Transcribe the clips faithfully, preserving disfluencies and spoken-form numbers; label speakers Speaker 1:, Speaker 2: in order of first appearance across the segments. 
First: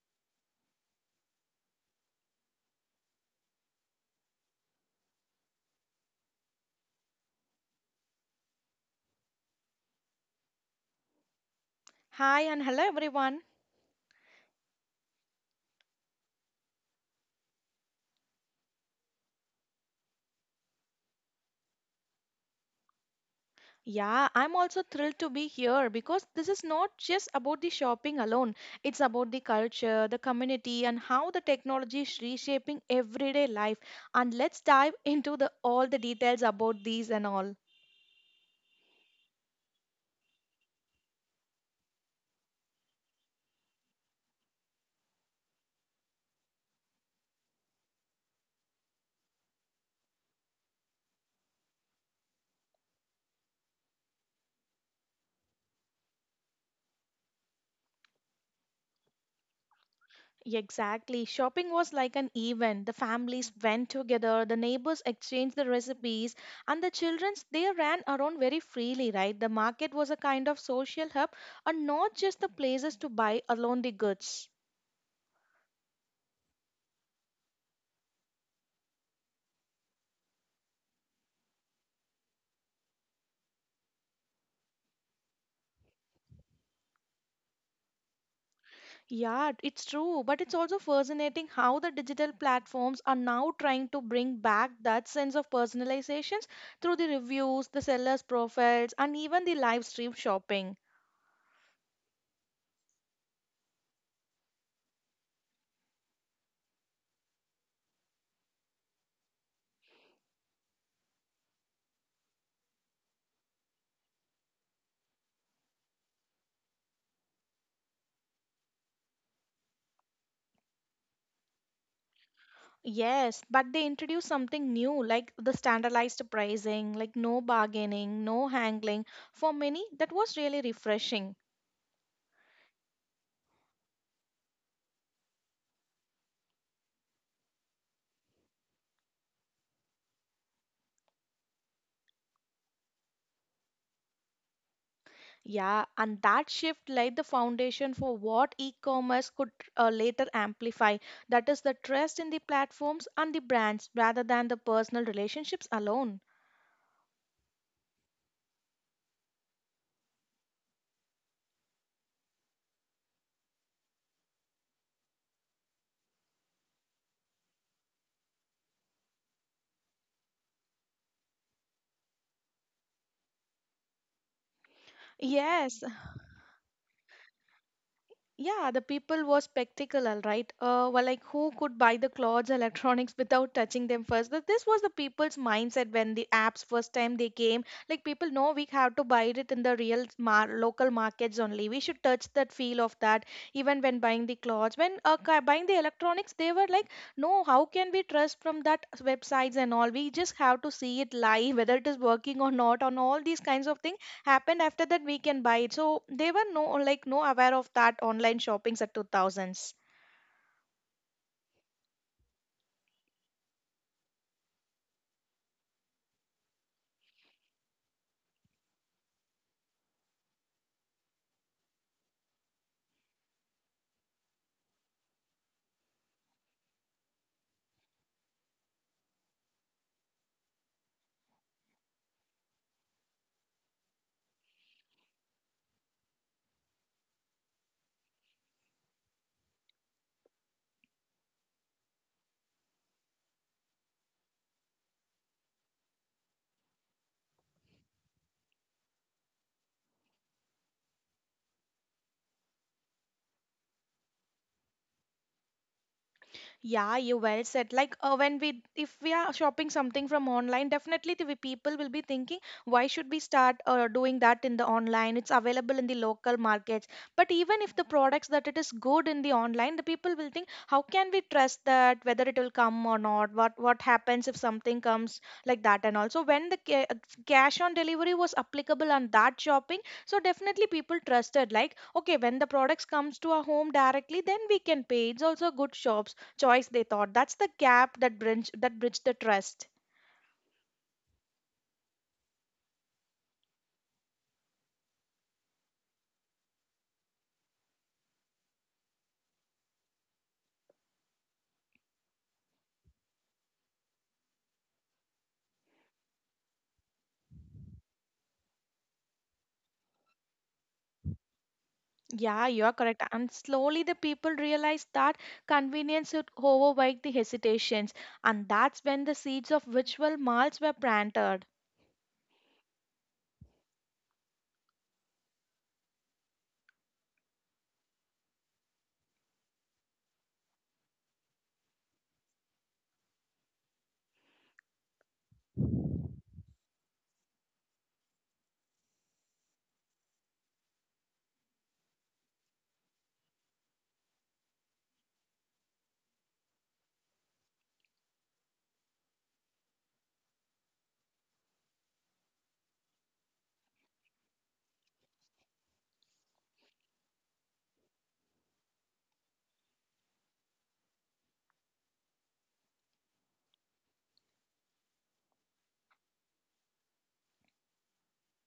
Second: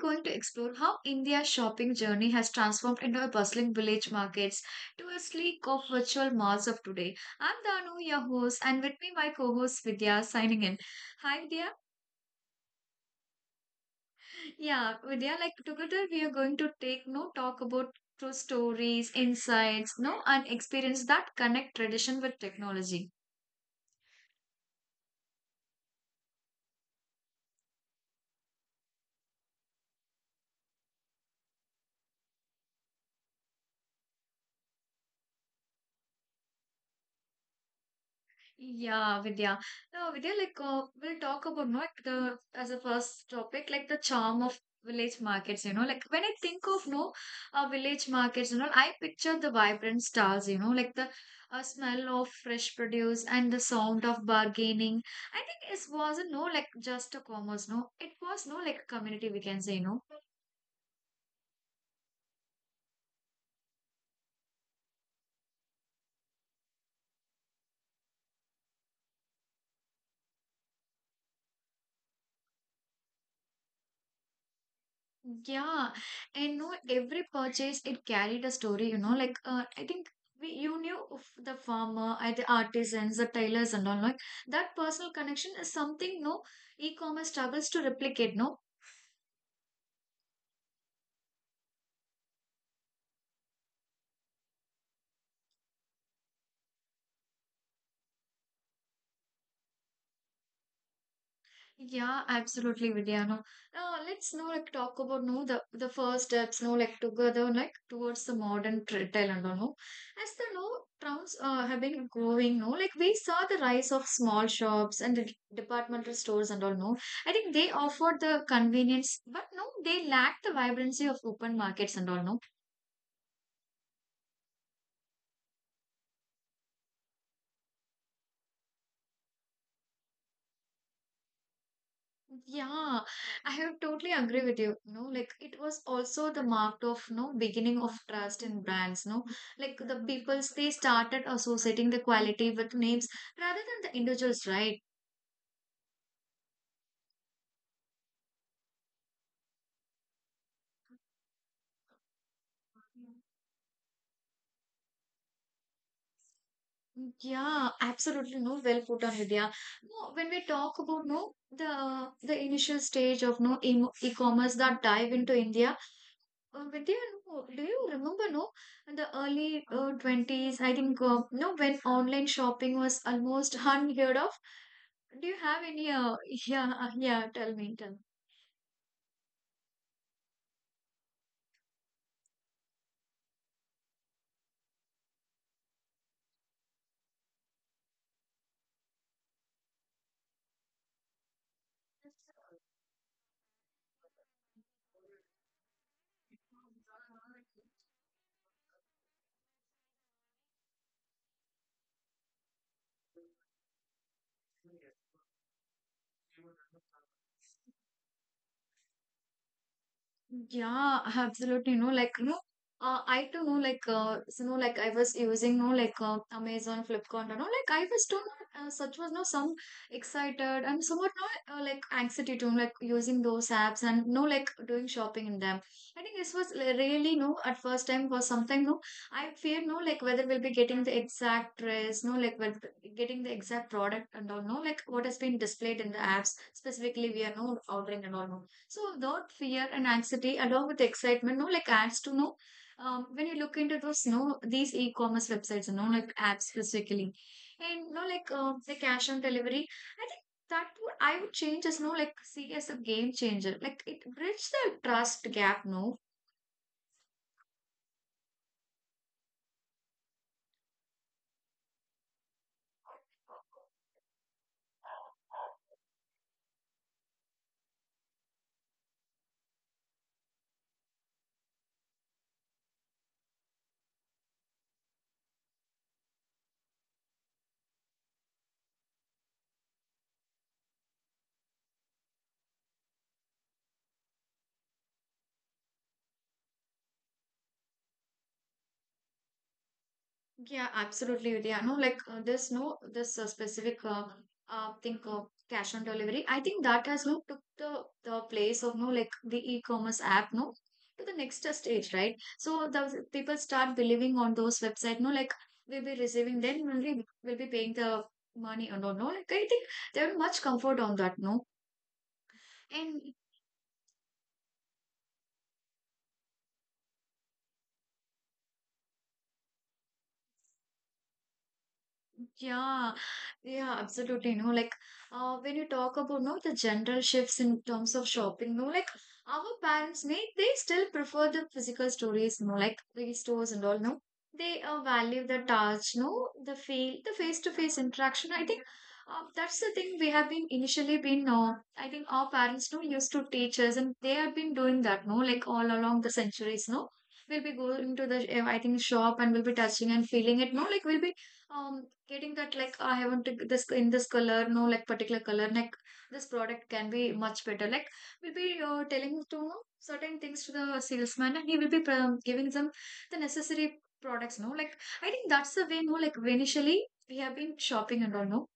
Speaker 1: going to explore how India's shopping journey has transformed into a bustling village markets to a sleek of virtual malls of today. I'm Danu, your host, and with me my co-host Vidya signing in. Hi, Vidya.
Speaker 2: Hi and hello everyone.
Speaker 1: Yeah, Vidya, like together we are going to take no talk about true stories, insights, no, and experience that connect tradition with technology.
Speaker 2: Yeah, I'm also thrilled to be here because this is not just about the shopping alone. It's about the culture, the community, and how the technology is reshaping everyday life. And let's dive into the all the details about these and all.
Speaker 1: Yeah, Vidya. No, Vidya, like uh, we'll talk about not the as a first topic, like the charm of village markets, you know. Like when I think of no uh, village markets, you know, I picture the vibrant stars, you know, like the uh, smell of fresh produce and the sound of bargaining. I think it wasn't no like just a commerce, no. It was no like a community we can say, no.
Speaker 2: Exactly. Shopping was like an event. The families went together, the neighbors exchanged the recipes, and the children they ran around very freely, right? The market was a kind of social hub and not just the places to buy alone the goods.
Speaker 1: Yeah, and no, every purchase it carried a story, you know. Like, uh, I think we you knew of the farmer, uh, the artisans, the tailors, and all. Like that personal connection is something no e-commerce struggles to replicate. No.
Speaker 2: Yeah, it's true, but it's also fascinating how the digital platforms are now trying to bring back that sense of personalizations through the reviews, the sellers' profiles, and even the live stream shopping.
Speaker 1: Yeah, absolutely, Vidya. No, now let's now like talk about no the the first steps no like together like towards the modern tra- Telangana. No, as the no towns uh, have been growing. No, like we saw the rise of small shops and the departmental stores and all. No, I think they offered the convenience, but no, they lacked the vibrancy of open markets and all. No.
Speaker 2: Yes, but they introduce something new like the standardized pricing, like no bargaining, no haggling. For many, that was really refreshing.
Speaker 1: Yeah, I have totally agree with you. No, like it was also the mark of no beginning of trust in brands. No, like the people's they started associating the quality with names rather than the individuals, right?
Speaker 2: Yeah, and that shift laid the foundation for what e commerce could uh, later amplify. That is the trust in the platforms and the brands rather than the personal relationships alone.
Speaker 1: Yeah, absolutely. No, well put on Vidya. No, when we talk about no the the initial stage of no em- e-commerce that dive into India. Uh, Vidya, no, do you remember, no, in the early uh, twenties, I think, uh, no, when online shopping was almost unheard of? Do you have any,
Speaker 2: Yes.
Speaker 1: uh, yeah, uh, yeah, tell me, tell me.
Speaker 2: Yeah, the people was spectacular, right? Uh, well, like who could buy the clothes, electronics without touching them first? Th- This was the people's mindset when the apps first time they came. Like people know we have to buy it in the real mar- local markets only. We should touch that feel of that even when buying the clothes. When uh, ca- buying the electronics, they were like, no, how can we trust from that websites and all? We just have to see it live, whether it is working or not, on all these kinds of things happened after that we can buy it, so they were no, like, no aware of that online shoppings at two thousands.
Speaker 1: Yeah, absolutely. No, like no, uh, I too know like uh, so, no, like I was using no like uh, Amazon, Flipkart, and all. Like I was too no, uh, such was no some excited and somewhat no uh, like anxiety too, like using those apps and no like doing shopping in them. I think this was li- really no at first time was something no. I fear no like whether we'll be getting the exact dress, no like with getting the exact product and all. No like what has been displayed in the apps specifically we are no ordering and all. No. So that fear and anxiety, along with excitement, no, like adds to no. Um, when you look into those, no, these e-commerce websites, no, like apps specifically, and no, like uh, the cash on delivery. I think that would I would change as no, like see as a game changer. Like it bridges the trust gap, no.
Speaker 2: Yeah, you well said. Like uh, when we, if we are shopping something from online, definitely the people will be thinking, why should we start uh, doing that in the online? It's available in the local markets. But even if the products that it is good in the online, the people will think, how can we trust that? Whether it will come or not? What what happens if something comes like that? And also when the ca- uh, cash on delivery was applicable on that shopping, so definitely people trusted. Like okay, when the products comes to our home directly, then we can pay. It's also good shops choice, they thought. That's the gap that bridge, that bridge the trust.
Speaker 1: Yeah, absolutely, Vidya. No, like uh, there's no this uh, specific uh, uh thing of cash on delivery. I think that has no took the the place of no like the e-commerce app no to the next uh, stage, right? So the people start believing on those website. No, like we'll be receiving then only we'll be paying the money or no no. Like I think they're much comfort on that. No,
Speaker 2: Yeah, you are correct.
Speaker 1: and
Speaker 2: And slowly the people realized that convenience would overwhelm the hesitations, and that's when the seeds of ritual malts were planted.
Speaker 1: yeah, yeah, absolutely. No, like uh, when you talk about no the general shifts in terms of shopping, no, like our parents may they still prefer the physical stores, no, like the stores and all, no. They uh, value the touch, no, the feel, the face-to-face interaction. I think uh, that's the thing we have been initially been. Uh, I think our parents no used to teach us, and they have been doing that, no, like all along the centuries, no. We'll be going to the, uh, I think, shop and we'll be touching and feeling it, no, like we'll be um getting that like I haven't took this in this color no like particular color like this product can be much better like we'll be uh, telling to certain things to the salesman and he will be um, giving them the necessary products no like I think that's the way no like initially we have been shopping and all no.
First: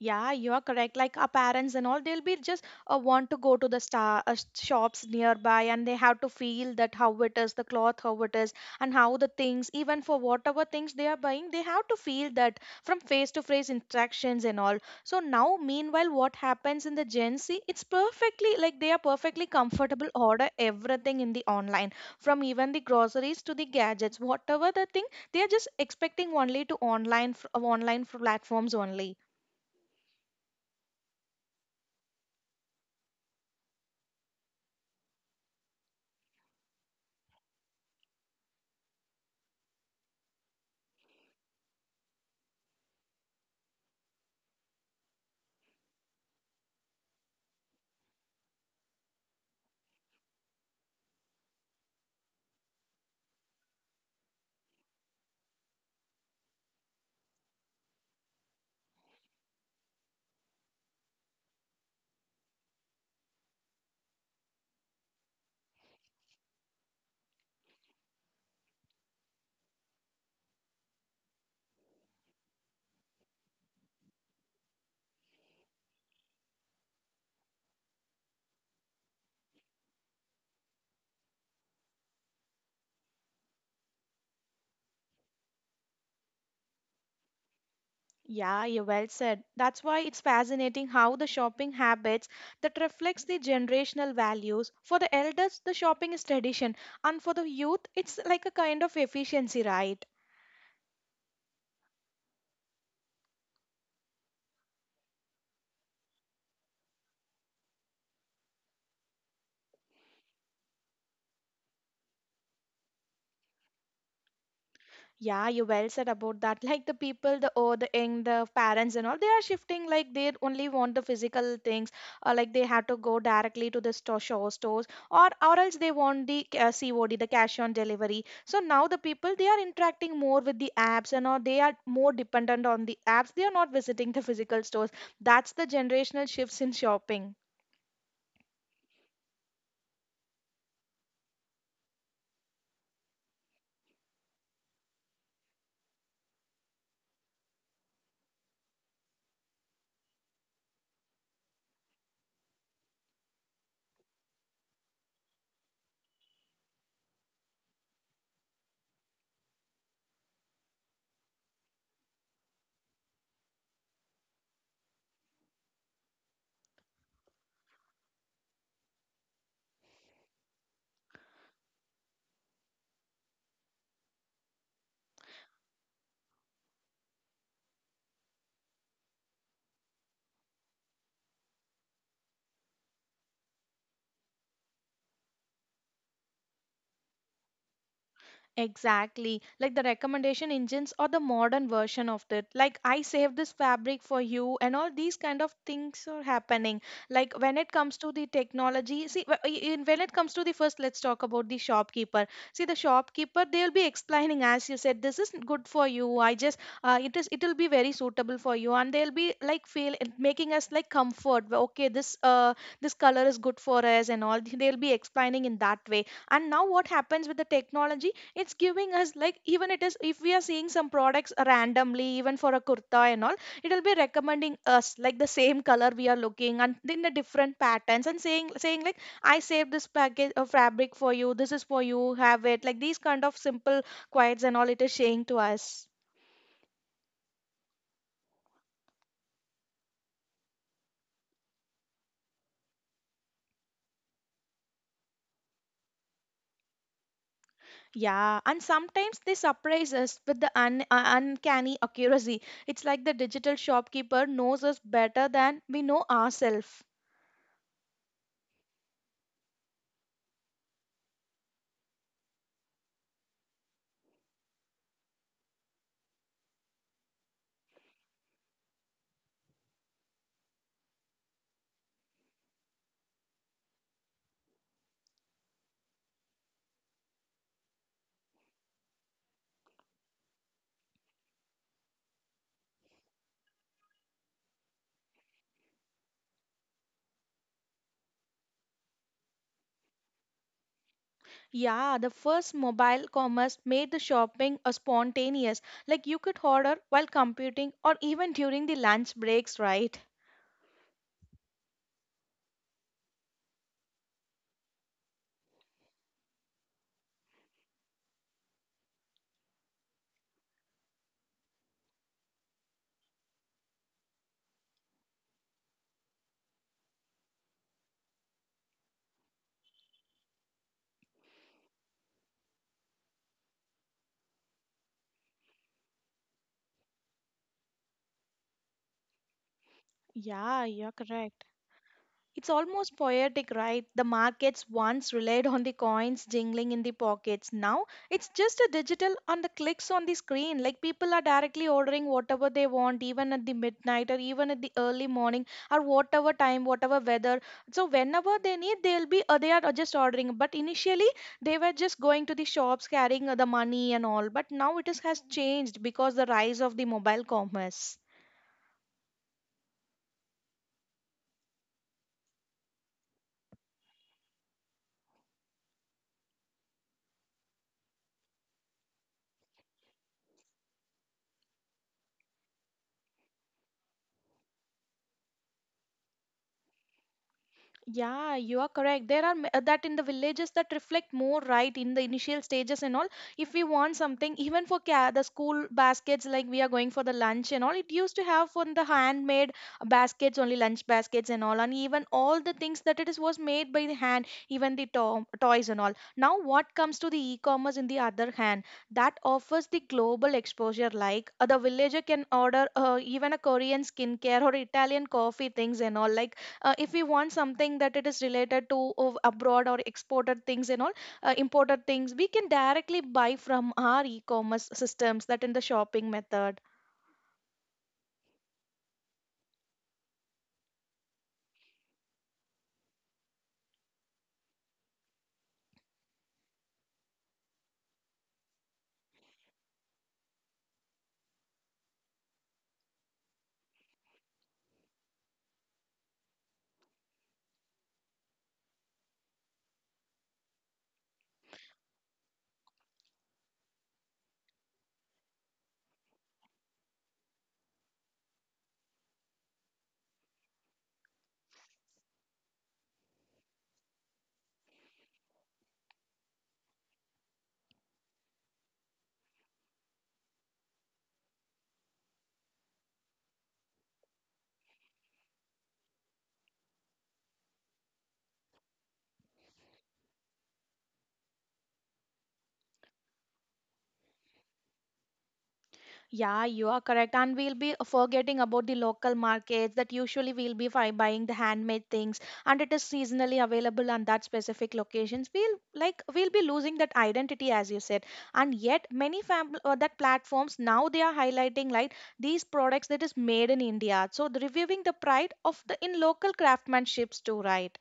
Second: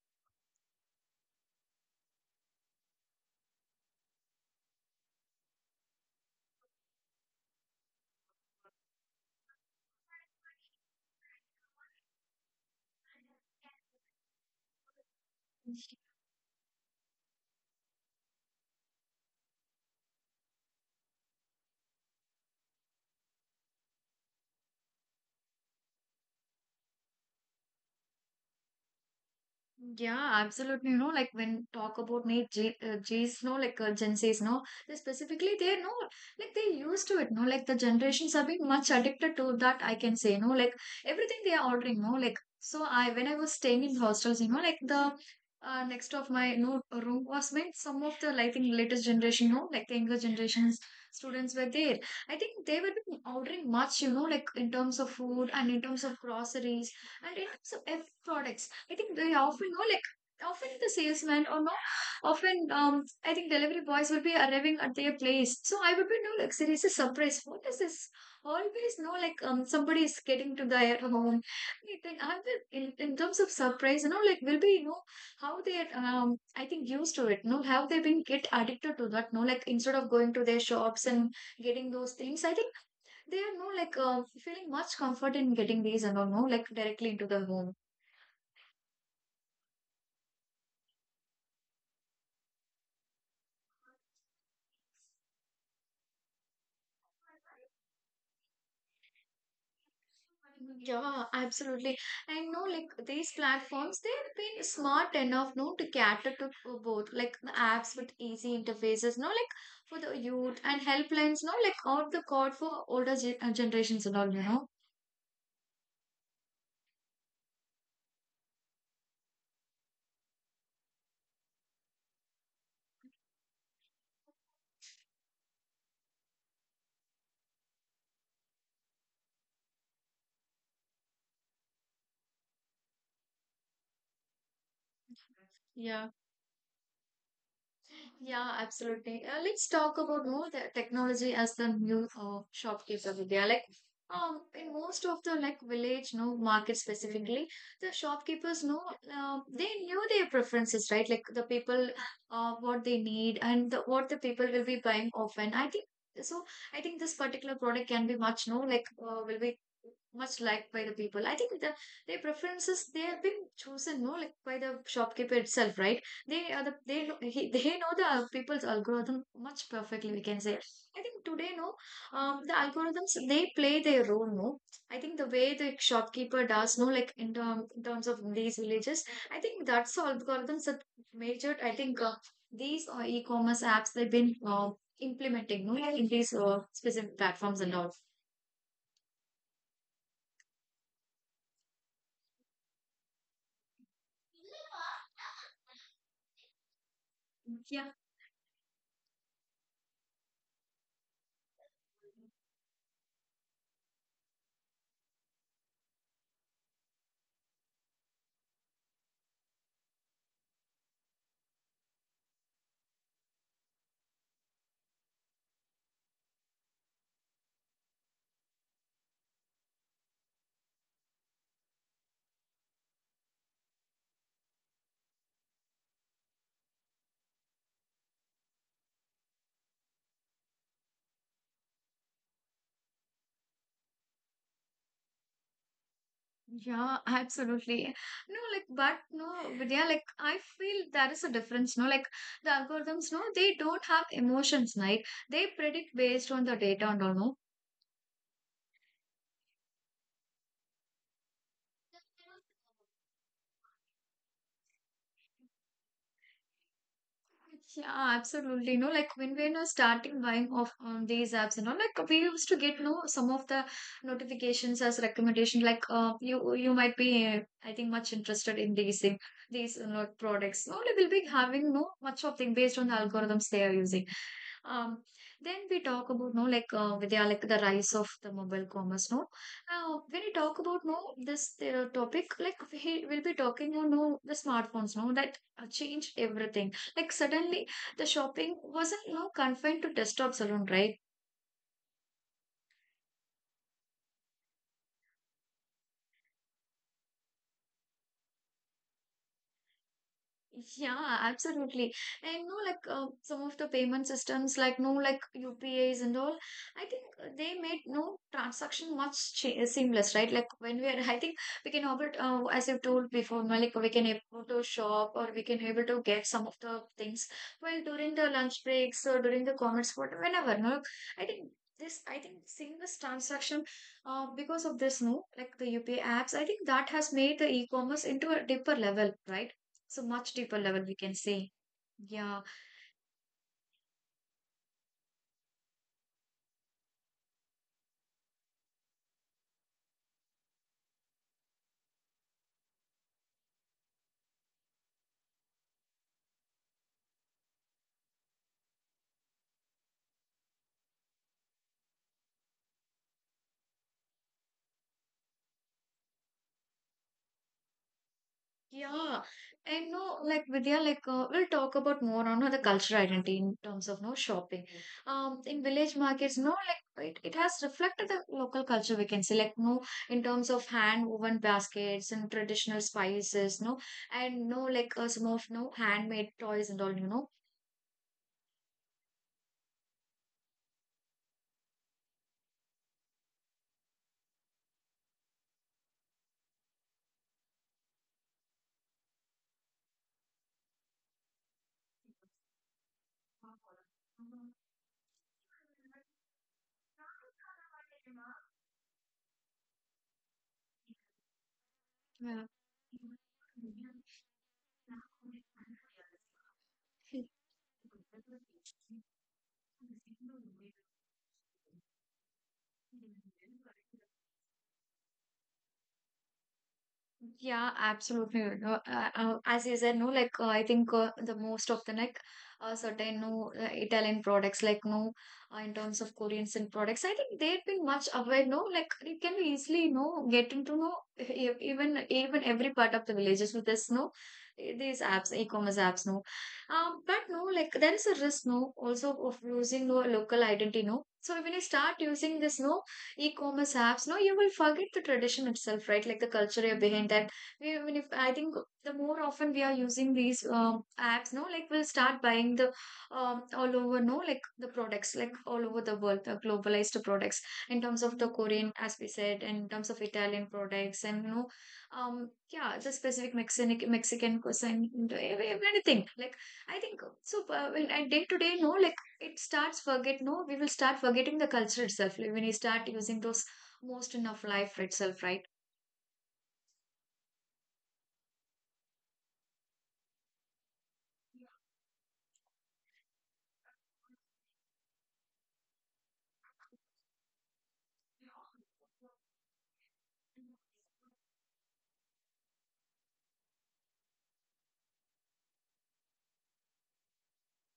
Speaker 2: Yeah, you are correct. Like our parents and all, they'll be just uh, want to go to the star uh, shops nearby, and they have to feel that how it is, the cloth, how it is, and how the things, even for whatever things they are buying, they have to feel that from face to face interactions and all. So now, meanwhile, what happens in the Gen Z? It's perfectly, like, they are perfectly comfortable order everything in the online, from even the groceries to the gadgets, whatever the thing, they are just expecting only to online fr- online platforms only.
Speaker 1: Yeah, absolutely. No, like when talk about Nate J, uh, J's, no, like uh, Gen Z's, no, they specifically they know, like they used to it, no, like the generations have been much addicted to that. I can say, no, like everything they are ordering, no, like so. I when I was staying in hostels, you know, like the uh, next of my no room was meant some of the like in latest generation, no, like the younger generations students were there. I think they were been ordering much, you know, like in terms of food and in terms of groceries and in terms of F products. I think they often know like often the salesman or no often um I think delivery boys will be arriving at their place. So I would be no like there is a surprise. What is this? Always know like um somebody is getting to their home. I think I'm the- in, in terms of surprise, you know, like will be you know how they're um I think used to it. No, how they been get addicted to that. No, like instead of going to their shops and getting those things, I think they are no like uh, feeling much comfort in getting these and all no like directly into the home.
Speaker 2: Yeah, you well said. That's why it's fascinating how the shopping habits that reflects the generational values. For the elders, the shopping is tradition, and for the youth, it's like a kind of efficiency, right?
Speaker 1: Yeah, absolutely. And no, like these platforms, they've been smart enough, no, to cater to uh, both, like the apps with easy interfaces, no, like for the youth and helplines, no, like out the code for older ge- uh, generations and all, you know.
Speaker 2: Yeah, you well said about that. Like the people, the oh, the young, the parents and all, they are shifting. Like they only want the physical things, or like they have to go directly to the store, show stores, or or else they want the uh, C O D, the cash on delivery. So now the people they are interacting more with the apps and all. They are more dependent on the apps. They are not visiting the physical stores. That's the
Speaker 1: Yeah.
Speaker 2: generational shifts in shopping.
Speaker 1: Yeah, absolutely. Uh, let's talk about more the technology as the new uh, shopkeeper Vidya. Like, um, in most of the like village, no market specifically, the shopkeepers know uh, they knew their preferences, right? Like the people, uh, what they need and the, what the people will be buying often. I think so. I think this particular product can be much no like uh, will be much liked by the people. I think the their preferences they have been chosen no like by the shopkeeper itself, right? They are the they know he, they know the people's algorithm much perfectly. We can say. I think today, no, um, the algorithms they play their role. No, I think the way the shopkeeper does, no, like in, term, in terms of these villages, I think that's the algorithms that majored. I think uh, these uh, e-commerce apps they've been uh, implementing, no, in these uh, specific platforms and all.
Speaker 2: Exactly. Like the recommendation engines or the modern version of that. Like I saved this fabric for you and all these kind of things are happening. Like when it
Speaker 1: Yeah.
Speaker 2: comes to the technology, see wh- in- when it comes to the first let's talk about the shopkeeper. See the shopkeeper they'll be explaining as you said this is good for you. I just uh, it is it will be very suitable for you, and they'll be like feel making us like comfort. Okay, this uh this color is good for us and all. They'll be explaining in that way, and now what happens with the technology, it's giving us like, even it is, if we are seeing some products randomly, even for a kurta and all, it will be recommending us like the same color we are looking and in the different patterns, and saying saying like, I saved this package of fabric for you, this is for you, have it, like these kind of simple quotes and all it is saying to us.
Speaker 1: Yeah, absolutely. No, like, but no, but yeah, like, I feel there is a difference. No, like, the algorithms, no, they don't have emotions, right? They predict based on the data and all, no?
Speaker 2: Yeah, and sometimes they surprise us with the un- uh, uncanny accuracy. It's like the digital shopkeeper knows us better than we know ourselves.
Speaker 1: Yeah, absolutely. No, like when we were starting buying off um, these apps and all, like we used to get no some of the notifications as recommendation. Like uh, you you might be uh, I think much interested in these thing these you know, products. No, like, we'll be having no much of thing based on the algorithms they are using. Um, then we talk about no like uh, they like the rise of the mobile commerce. No, uh, when we talk about no this uh, topic, like we will be talking on no the smartphones. No, that uh, changed everything. Like suddenly the shopping wasn't no confined to desktops alone, right?
Speaker 2: Yeah, the first mobile commerce made the shopping a spontaneous. Like you could order while computing or even during the lunch breaks, right?
Speaker 1: Yeah, absolutely. And no, like uh, some of the payment systems, like no, like U P is and all, I think uh, they made no transaction much cha seamless, right? Like when we are, I think we can able, to, uh, as you told before, no, like we can able to shop or we can able to get some of the things while during the lunch breaks or during the commerce, what whenever. No, I think this, I think seamless transaction, uh, because of this, no, like the U P I apps, I think that has made the e-commerce into a deeper level, right? So much deeper
Speaker 2: Yeah,
Speaker 1: level
Speaker 2: you're
Speaker 1: we can
Speaker 2: correct.
Speaker 1: say. Yeah,
Speaker 2: It's almost poetic, right? The markets once relied on the coins jingling in the pockets. Now it's just a digital on the clicks on the screen. Like people are directly ordering whatever they want, even at the midnight or even at the early morning or whatever time, whatever weather. So whenever they need, they'll be uh, they are just ordering. But initially they were just going to the shops carrying uh, the money and all. But now it is, has changed because the rise of the mobile commerce.
Speaker 1: yeah, and no like Vidya like uh, we'll talk about more on the cultural identity in terms of no shopping um in village markets no like it, it has reflected the local culture we can say like no in terms of hand woven baskets and traditional spices no and no like uh, some of no handmade toys and all you know
Speaker 2: Yeah, you are correct. There are ma- that in the villages that reflect more right in the initial stages and all. If we want something, even for ca- the school baskets, like we are going for the lunch and all, it used to have for the handmade baskets only, lunch baskets and all, and even all the things that it is was made by the hand, even the to- toys and all. Now, what comes to the e-commerce in the other hand, that offers the global exposure. Like uh, the villager can
Speaker 1: Yeah.
Speaker 2: order uh, even a Korean skincare or Italian coffee things and all, like uh, if we want
Speaker 1: Sí.
Speaker 2: something that it is related to of abroad or exported things and all, uh, imported things we can directly buy from our e-commerce systems that in the shopping method.
Speaker 1: Yeah, absolutely. You know, uh, uh, as you said, no, like uh, I think uh, the most of the like uh, certain no uh, Italian products, like no, uh, in terms of Korean sin products, I think they've been much aware. No, like it can be easily no get into no e- e-, even even every part of the villages with this no e-, these apps, e-commerce apps. No, um, but no, like there is a risk no also of losing no local identity. No, so when you start using this no e-commerce apps no you will forget the tradition itself, right, like the culture behind that. We, I mean, if I think the more often we are using these um, apps no like we'll start buying the um, all over no like the products like all over the world, the globalized products in terms of the korean as we said and in terms of italian products and you know um yeah, the specific mexican mexican cuisine, everything like I think so uh, in- and day to day no like it starts forget no we will start forgetting the culture itself like when you start using those most in of life itself, right?
Speaker 2: Yeah, you are correct. And we'll be forgetting about the local markets that usually we'll be fi- buying the handmade things, and it is seasonally available on that specific locations. We'll like we'll be losing that identity as you said. And yet many fam- uh, that platforms now they are highlighting like these products that is made in India. So the, reviewing the pride of the in local craftsmanships too, right?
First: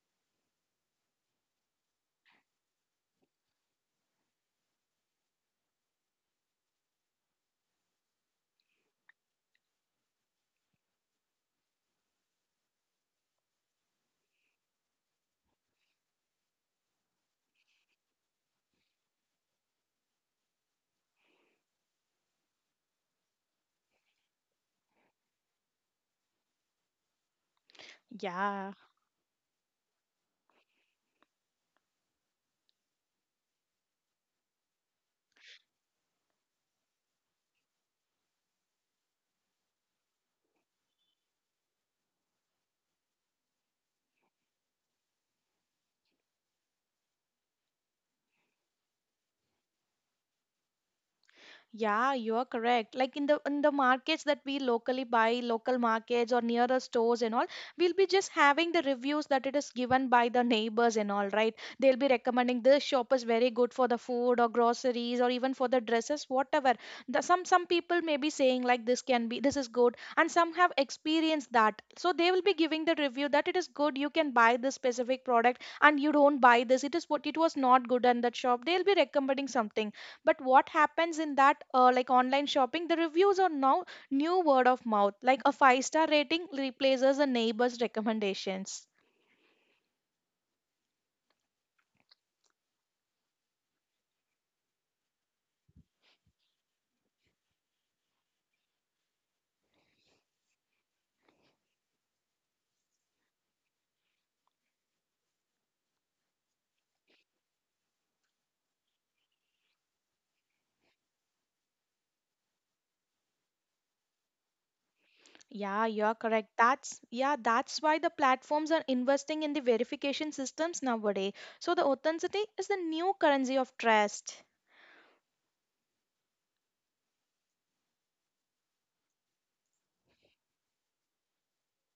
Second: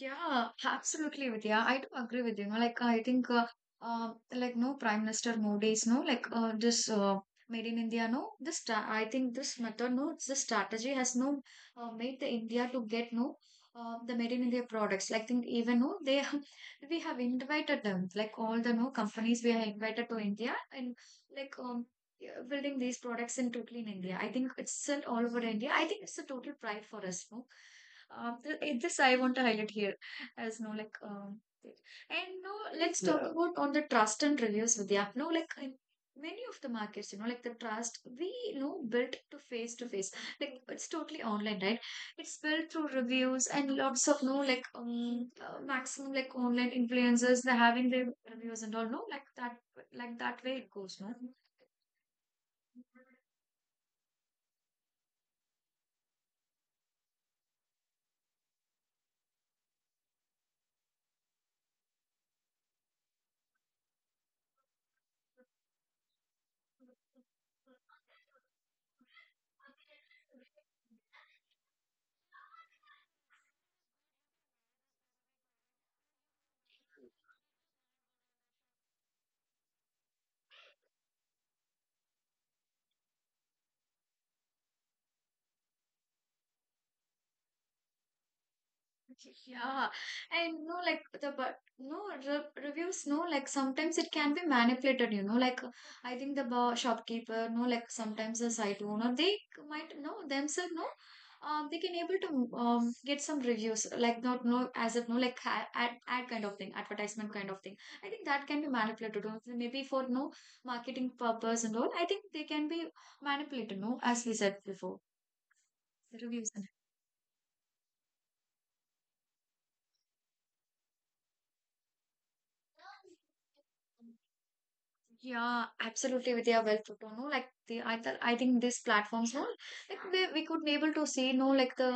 Speaker 1: Yeah, absolutely, Vidya. I do agree with you. No, like I think, uh, uh, like no Prime Minister Modi's no, like uh, this uh, Made in India no. This sta I think this method no, it's this strategy has no uh, made the India to get no uh, the Made in India products. Like think even no, they have- we have invited them. Like all the no companies we have invited to India and like um. Yeah, building these products in totally in India. I think it's still all over India. I think it's a total pride for us, no? Uh, th-
Speaker 2: Yeah.
Speaker 1: eh, this I want to highlight here as no like um and no let's talk, yeah, about on the trust and reviews with the app. No, like in many of the markets, you know, like the trust we you know built to face to face, like it's totally online right, it's built through reviews and lots of no like um uh, maximum like online influencers they're having their reviews and all no like that, like that way it goes no.
Speaker 2: Yeah, you are correct. Like in the in the markets that we locally buy, local markets or nearer stores and all, we'll be just having the reviews that it is given by the neighbors and all, right? They'll be recommending this shop is very good for the food or groceries or even for the dresses, whatever. The, some some people may be saying like this can be this is good, and some have experienced that, so they will be giving the review that it is good. You can buy this specific product, and you don't buy this. It is what it was not good, and that shop they'll be recommending something, but what happens in that, uh, like online shopping, the reviews are now new word of mouth, like a five star rating replaces a neighbor's recommendations.
Speaker 1: Yeah, and no, like the but no re reviews, no, like sometimes it can be manipulated, you know. Like I think the bar shopkeeper, no, like sometimes the site owner, they might know themselves, no, um, they can able to um get some reviews, like not no as if no, like ad, ad ad kind of thing, advertisement kind of thing. I think that can be manipulated, or maybe for no marketing purpose and all. I think they can be manipulated, no, as we said before,
Speaker 2: Yeah, you're
Speaker 1: the
Speaker 2: correct.
Speaker 1: reviews. And
Speaker 2: That's yeah that's why the platforms are investing in the verification systems nowadays, so the authenticity is the new currency of trust.
Speaker 1: yeah, absolutely. With their well put on, no, like the I th I think these platforms, no, like we we could be able to see, no, like the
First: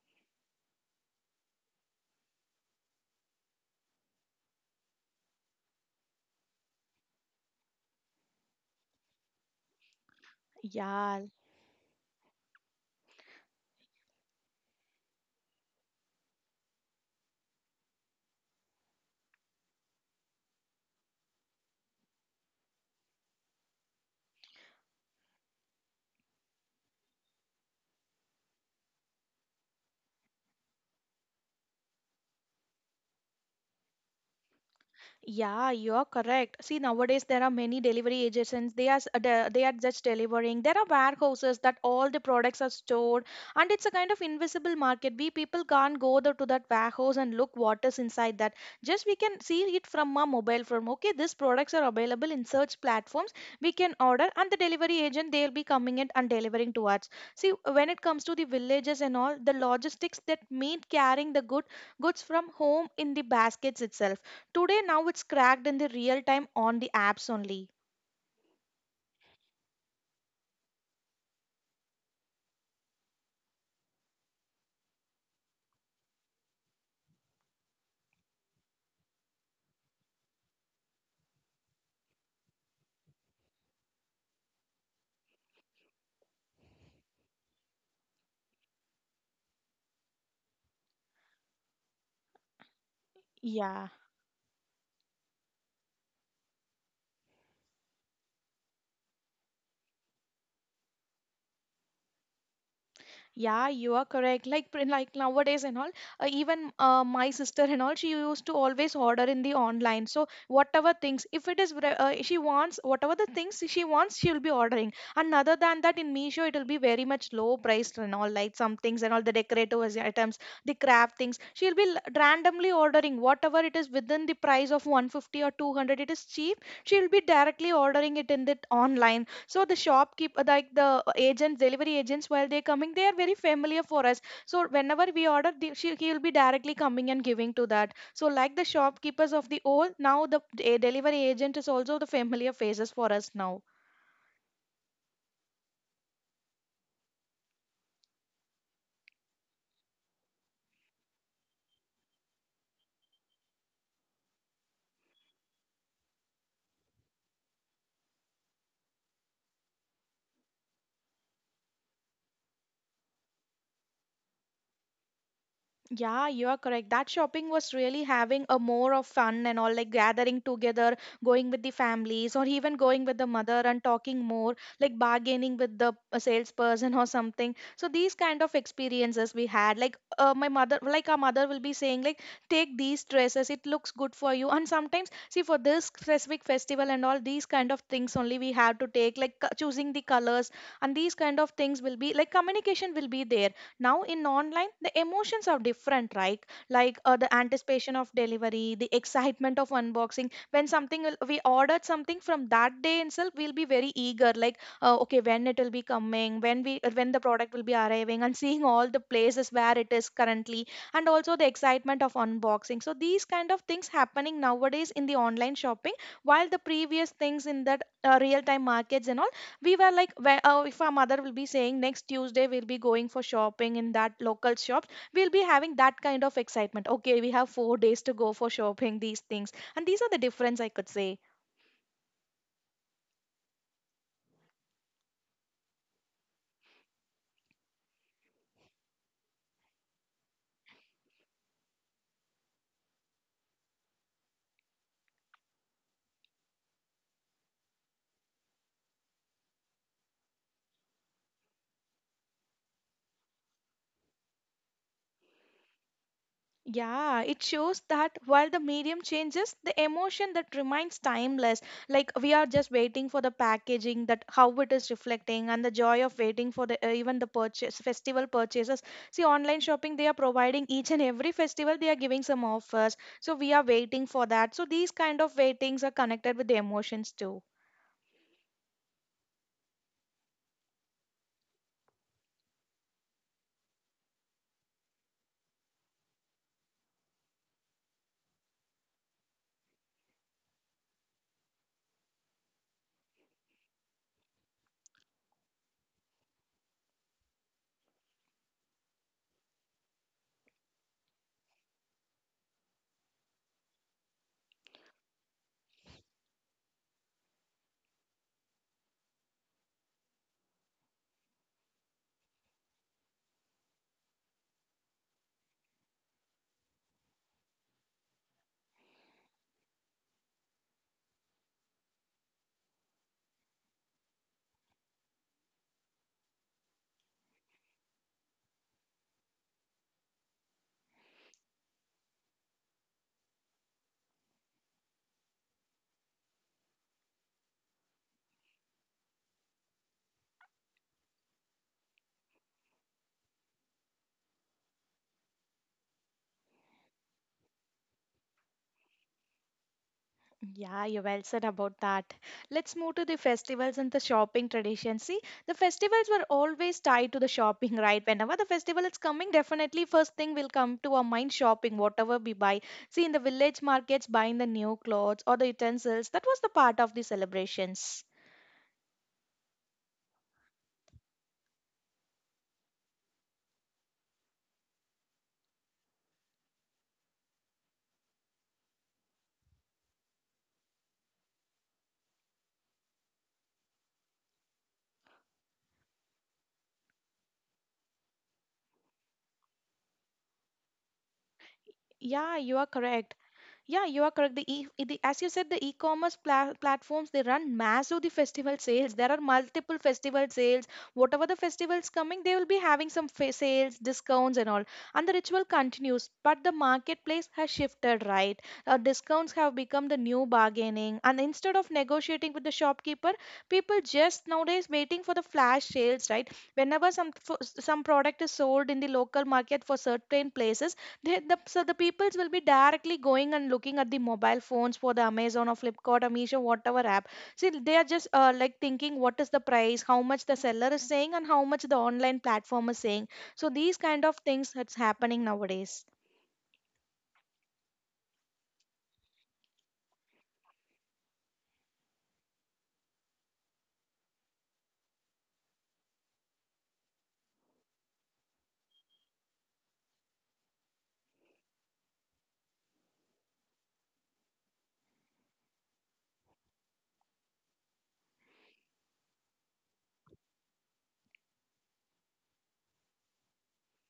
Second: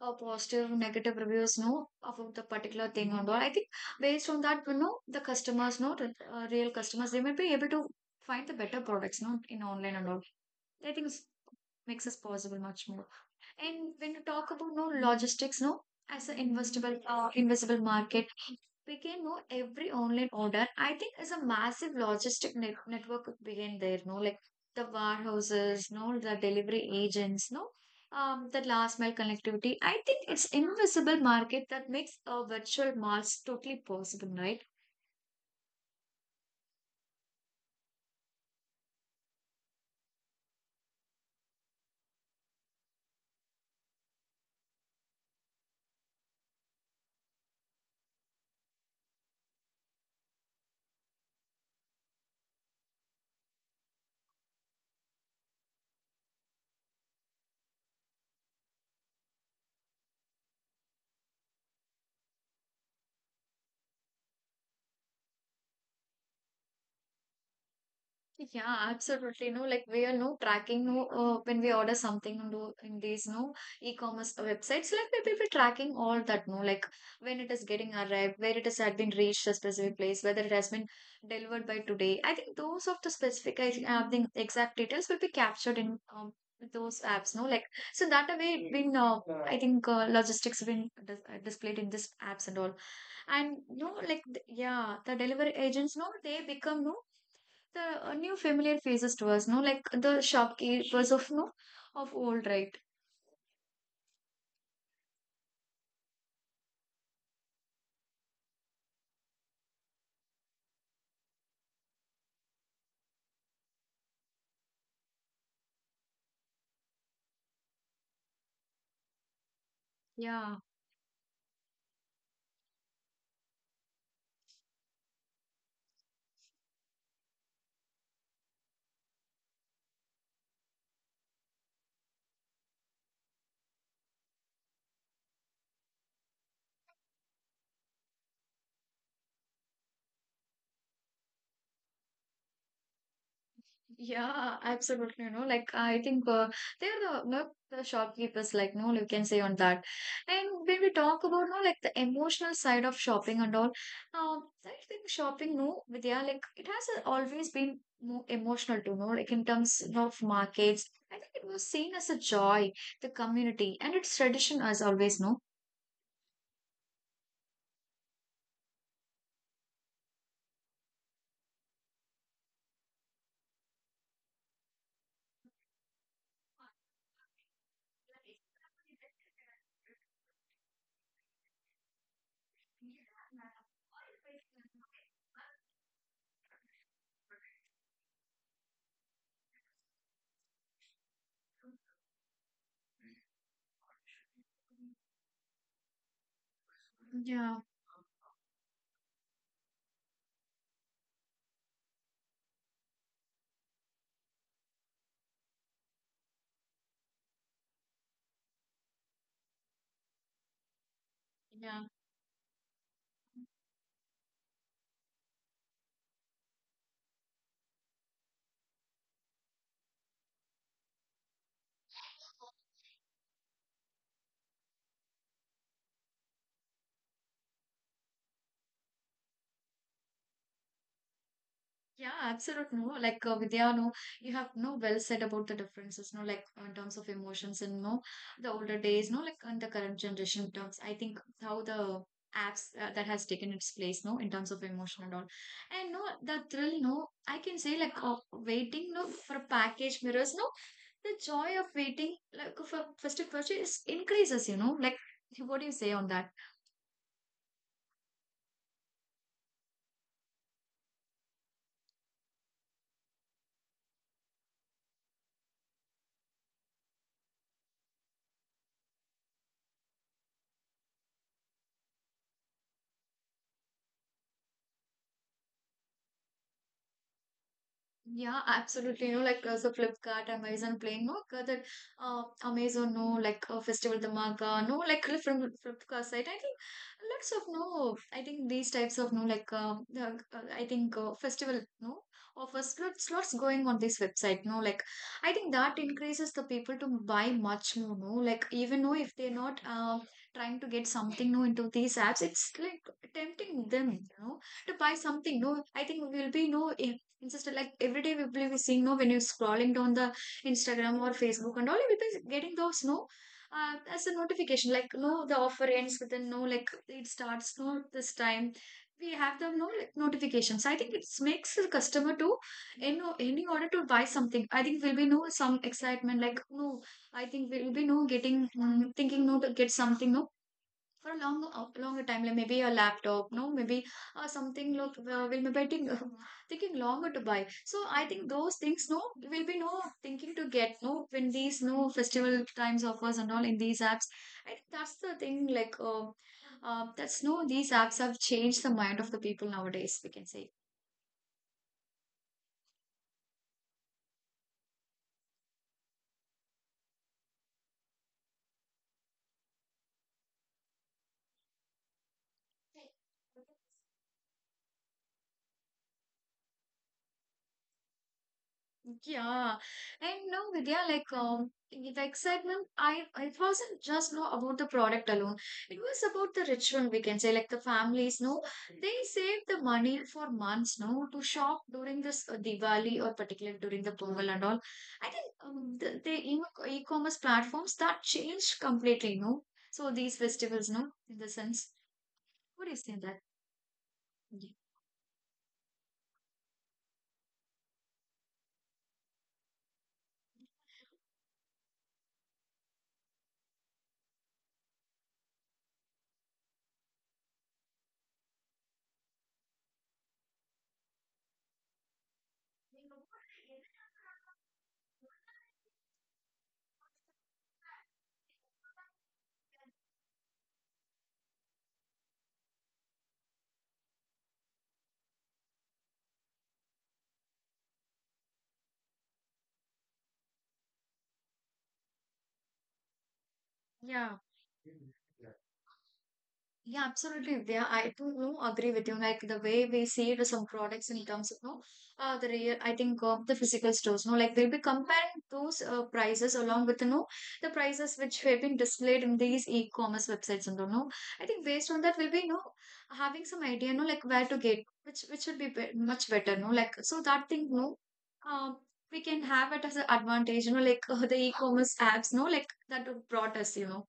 Speaker 1: uh, positive, negative reviews, no, about the particular thing and all. I think based on that, you know, the customers, no, the, uh, real customers, they may be able to find the better products, no, in online and all. I think
Speaker 2: Yeah.
Speaker 1: it's, makes us possible much more. And when you talk about no logistics, no, as an investable, uh, invisible market begin, no, every online order, I think is a massive logistic net network could begin there, no, like the warehouses, no, the delivery agents, no, um, the last mile connectivity. I think it's invisible market that makes a virtual malls totally possible, right?
Speaker 2: Yeah, you're correct. See, nowadays there are many delivery agents. They are s- de- they are just delivering. There are warehouses that all the products are stored, and it's a kind of invisible market. We people can't go there to that warehouse and look what is inside that. Just we can see it from our mobile phone. Okay, these products are available in search platforms. We can order, and the delivery agent they'll be coming in and delivering to us. See, when it comes to the villages and all, the logistics that mean carrying the good goods from home in the baskets itself. Today, now it's cracked in the real time on the apps only.
Speaker 1: Yeah, absolutely. No, like we are no tracking no uh, when we order something on tho- in these no e-commerce websites, like we will be tracking all that no, like when it is getting arrived, where it has had been reached a specific place, whether it has been delivered by today. I think those of the specific I think, uh, the exact details will be captured in um, those apps. No, like so that a way it been uh, I think uh, logistics been dis- uh, displayed in these apps and all. And
Speaker 2: Yeah.
Speaker 1: no like th- yeah the delivery agents no they become no the uh, new familiar faces to us, no, like the shopkeepers of no of old, right?
Speaker 2: Yeah, you are correct. Like pr- like nowadays and all, uh, even uh, my sister and all, she used to always order in the online. So whatever things, if it is vra- uh, she wants, whatever the things she wants, she will be ordering. And other than that, in Meesho, it will be very much low priced and all, like some things and all the decorative as- items,
Speaker 1: Yeah,
Speaker 2: the craft things. She will be l- randomly ordering whatever it is within the price of one fifty or two hundred. It is cheap. She will be directly ordering it in the online. So the shopkeeper, like the uh, agents, delivery agents, while they're coming, they are very familiar for us. So whenever we order, the, she, he will be directly coming and giving to that. So like the shopkeepers of the old, now the d- delivery agent is also the familiar faces for us now.
Speaker 1: yeah, absolutely. No, like I think uh, they're the no the shopkeepers, like no, you can say on that. And when we talk about no, like the emotional side of shopping and all, um, I think shopping, no, Vidya, like it has uh, always been more emotional too, no, like in terms of markets. I think it was seen as a joy, the community, and its tradition as always, no.
Speaker 2: Yeah, you are correct. That shopping was really having a more of fun and all, like gathering together, going with the families, or even going with the mother and talking more, like bargaining with the uh, salesperson or something. So these kind of experiences we had, like uh, my mother, like our mother will be saying, like take these dresses, it looks good for you. And sometimes, see, for this specific festival and all these kind of things only we have to take, like co- choosing the colors, and these kind of things will be, like, communication will be there. Now in online the emotions are different, right? Like uh, the
Speaker 1: Yeah,
Speaker 2: anticipation of delivery, the excitement of unboxing. When something will- we ordered something, from that day itself we'll be very eager, like uh, okay, when it will be coming, when we uh, when the product will be arriving, and seeing all the places where it is currently. And also the
Speaker 1: yeah,
Speaker 2: excitement of unboxing. So these kind of things happening nowadays in the online shopping, while the previous things in that uh, real time markets and all, we were like, when uh, if our mother will be saying next Tuesday we'll be going for shopping in that local shop, we'll be having that kind of excitement. Okay, we have four days to go for shopping these things, and these are the difference I could say.
Speaker 1: yeah, absolutely. No, like uh, Vidya, no, you have no well said about the differences, no, like uh, in terms of emotions and no, the older days, no, like in the current generation terms. I think how the apps uh, that has taken its place, no, in terms of emotion and all, and no, the thrill, no, I can say like uh, waiting, no, for a package mirrors, no, the joy of waiting like for first of all, purchase increases, you know, like what do you say on that?
Speaker 2: Yeah, it shows that while the medium changes, the emotion that remains timeless. Like we are just waiting for the packaging, that how it is reflecting, and the joy of waiting for the uh, even the purchase, festival purchases. See, online shopping, they are providing each and every festival they are giving some offers. So we are waiting for that. So these kind of waitings are connected with the emotions too.
Speaker 1: Yeah, absolutely. You know, like uh, so Flipkart, Amazon Plane, no, uh, that uh, Amazon, no, like uh, Festival The Maga, no, like uh, from Flipkart site. I think lots of no, I think these types of no, like uh, uh, uh, I think uh, festival no offers lots lots going on this website. No, like I think that increases the people to buy much more. No, like even though if they're not um trying to get something no into these apps, it's like tempting them. You know, to buy something. No, I think we will be no. And sister, like every day we will be seeing, no, when you're scrolling down the Instagram or Facebook and all, you will be getting those, no, uh, as a notification, like, no, the offer ends within, no, like it starts, no, this time. We have them, no, like notifications. I think it makes the customer to, in, in order to buy something, I think will be, no, some excitement, like, no, I think we will be, no, getting, mm, thinking, no, to get something, no for a long uh, longer time, like maybe a laptop no maybe uh, something look uh, will be betting uh, taking longer to buy. So I think those things no will be no thinking to get no when these no festival times offers and all in these apps. I think that's the thing like uh, uh, that's no these apps have changed the mind of the people nowadays, we can say.
Speaker 2: Yeah, you well said about that. Let's move to the festivals and the shopping tradition. See, the festivals were always tied to the shopping, right? Whenever the festival is coming, definitely first thing will come to our mind, shopping, whatever we buy. See, in the village markets, buying the new clothes or the utensils, that was the part of the celebrations.
Speaker 1: Yeah, and no, Vidya, like um, the excitement, I it wasn't just no about the product alone. It was about the ritual, we can say, like the families, no, they saved the money for months, no, to shop during this uh, Diwali or particularly during the Pongal and all. I think um, the, the e- e-commerce platforms that changed completely, no. So these festivals, no, in the sense,
Speaker 2: Yeah, you are
Speaker 1: what do you say
Speaker 2: correct.
Speaker 1: that?
Speaker 2: Yeah, you are correct. The,
Speaker 1: Yeah.
Speaker 2: e- the, as you said, the e-commerce pla- platforms they run massive the festival sales. There are multiple festival sales. Whatever the festivals coming, they will be having some fa- sales, discounts, and all. And the ritual continues, but the marketplace has shifted, right? Uh, discounts have become the new bargaining, and instead of negotiating with the shopkeeper, people just nowadays waiting for the flash sales, right? Whenever some f- some product is sold in the local market for certain places, they, the, so the peoples will be directly going and looking at the mobile phones for the Amazon or Flipkart or Meesho, whatever app. See, they are just uh, like thinking what is the price, how much the seller is saying, and how much the online platform is saying. So these kind of
Speaker 1: Yeah.
Speaker 2: things that's happening nowadays.
Speaker 1: Yeah, absolutely, Vidya. I do know. Agree with you. Like the way we see it, some products in terms of no, uh, the real, I think of the physical stores. No, like they'll be comparing those uh, prices along with no the prices which have been displayed in these e-commerce websites. And all, no, I think based on that, we'll be no having some idea. No, like where to get which which should be, be much better. No, like so that thing. No, um, we can have it as an advantage. You know, like uh, the e-commerce apps. No, like that brought us. You know,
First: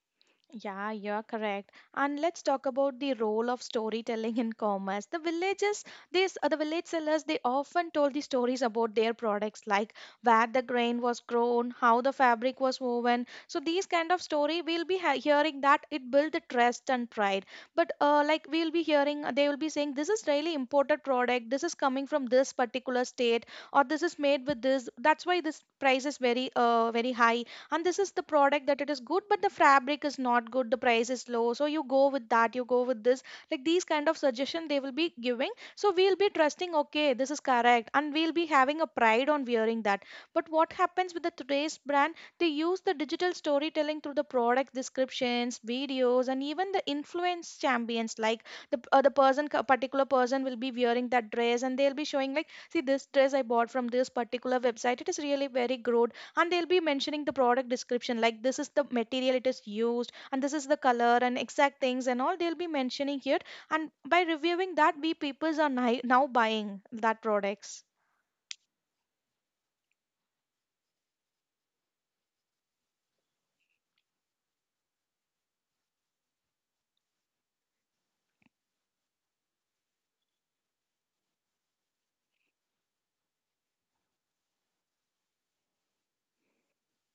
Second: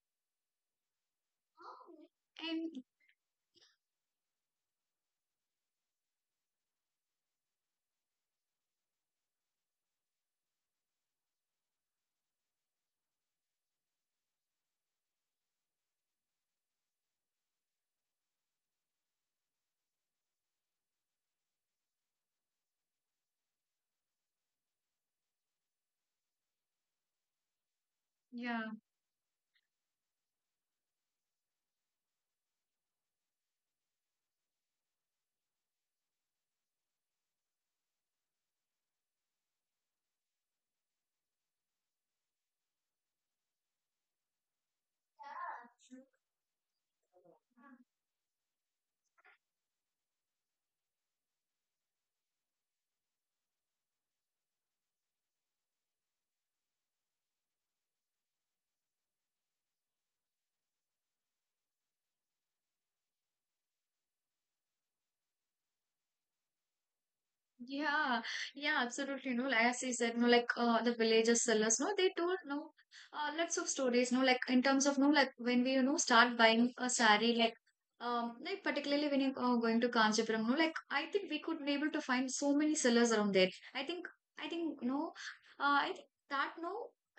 Speaker 2: Yeah, you're correct. And let's talk
Speaker 1: and
Speaker 2: about the role of storytelling in commerce. The villages, these uh, the village sellers, they often told the stories about their products, like where the grain was grown, how the fabric was woven. So these kind of story, we'll be ha- hearing that it built the trust and pride. But uh, like we'll be hearing, uh, they will be saying this is really imported product. This is coming from this particular state, or this is made with this. That's why this price is very, uh, very high, and this is the product
Speaker 1: yeah.
Speaker 2: that it is good, but the fabric is not good, the price is low, so you go with that, you go with this. Like these kind of suggestion they will be giving. So we'll be trusting, okay, this is correct, and we'll be having a pride on wearing that. But what happens with the today's brand, they use the digital storytelling through the product descriptions, videos, and even the influence champions. Like the uh, the person, particular person will be wearing that dress, and they'll be showing, like, see this dress I bought from this particular website, it is really very good. And they'll be mentioning the product description, like this is the material it is used, and this is the color, and exact things and all they'll be mentioning here. And by reviewing that, we peoples are ni- now buying that products.
Speaker 1: Yeah, yeah, absolutely. No, like as you said, no, like uh, the villagers sellers, no, they told no, uh, lots of stories, no, like in terms of no, like when we you know start buying a saree, like um, like particularly when you're uh, going to Kanchipuram, no, like I think we could be able to find so many sellers around there. I think, I think, no, uh, I think that no,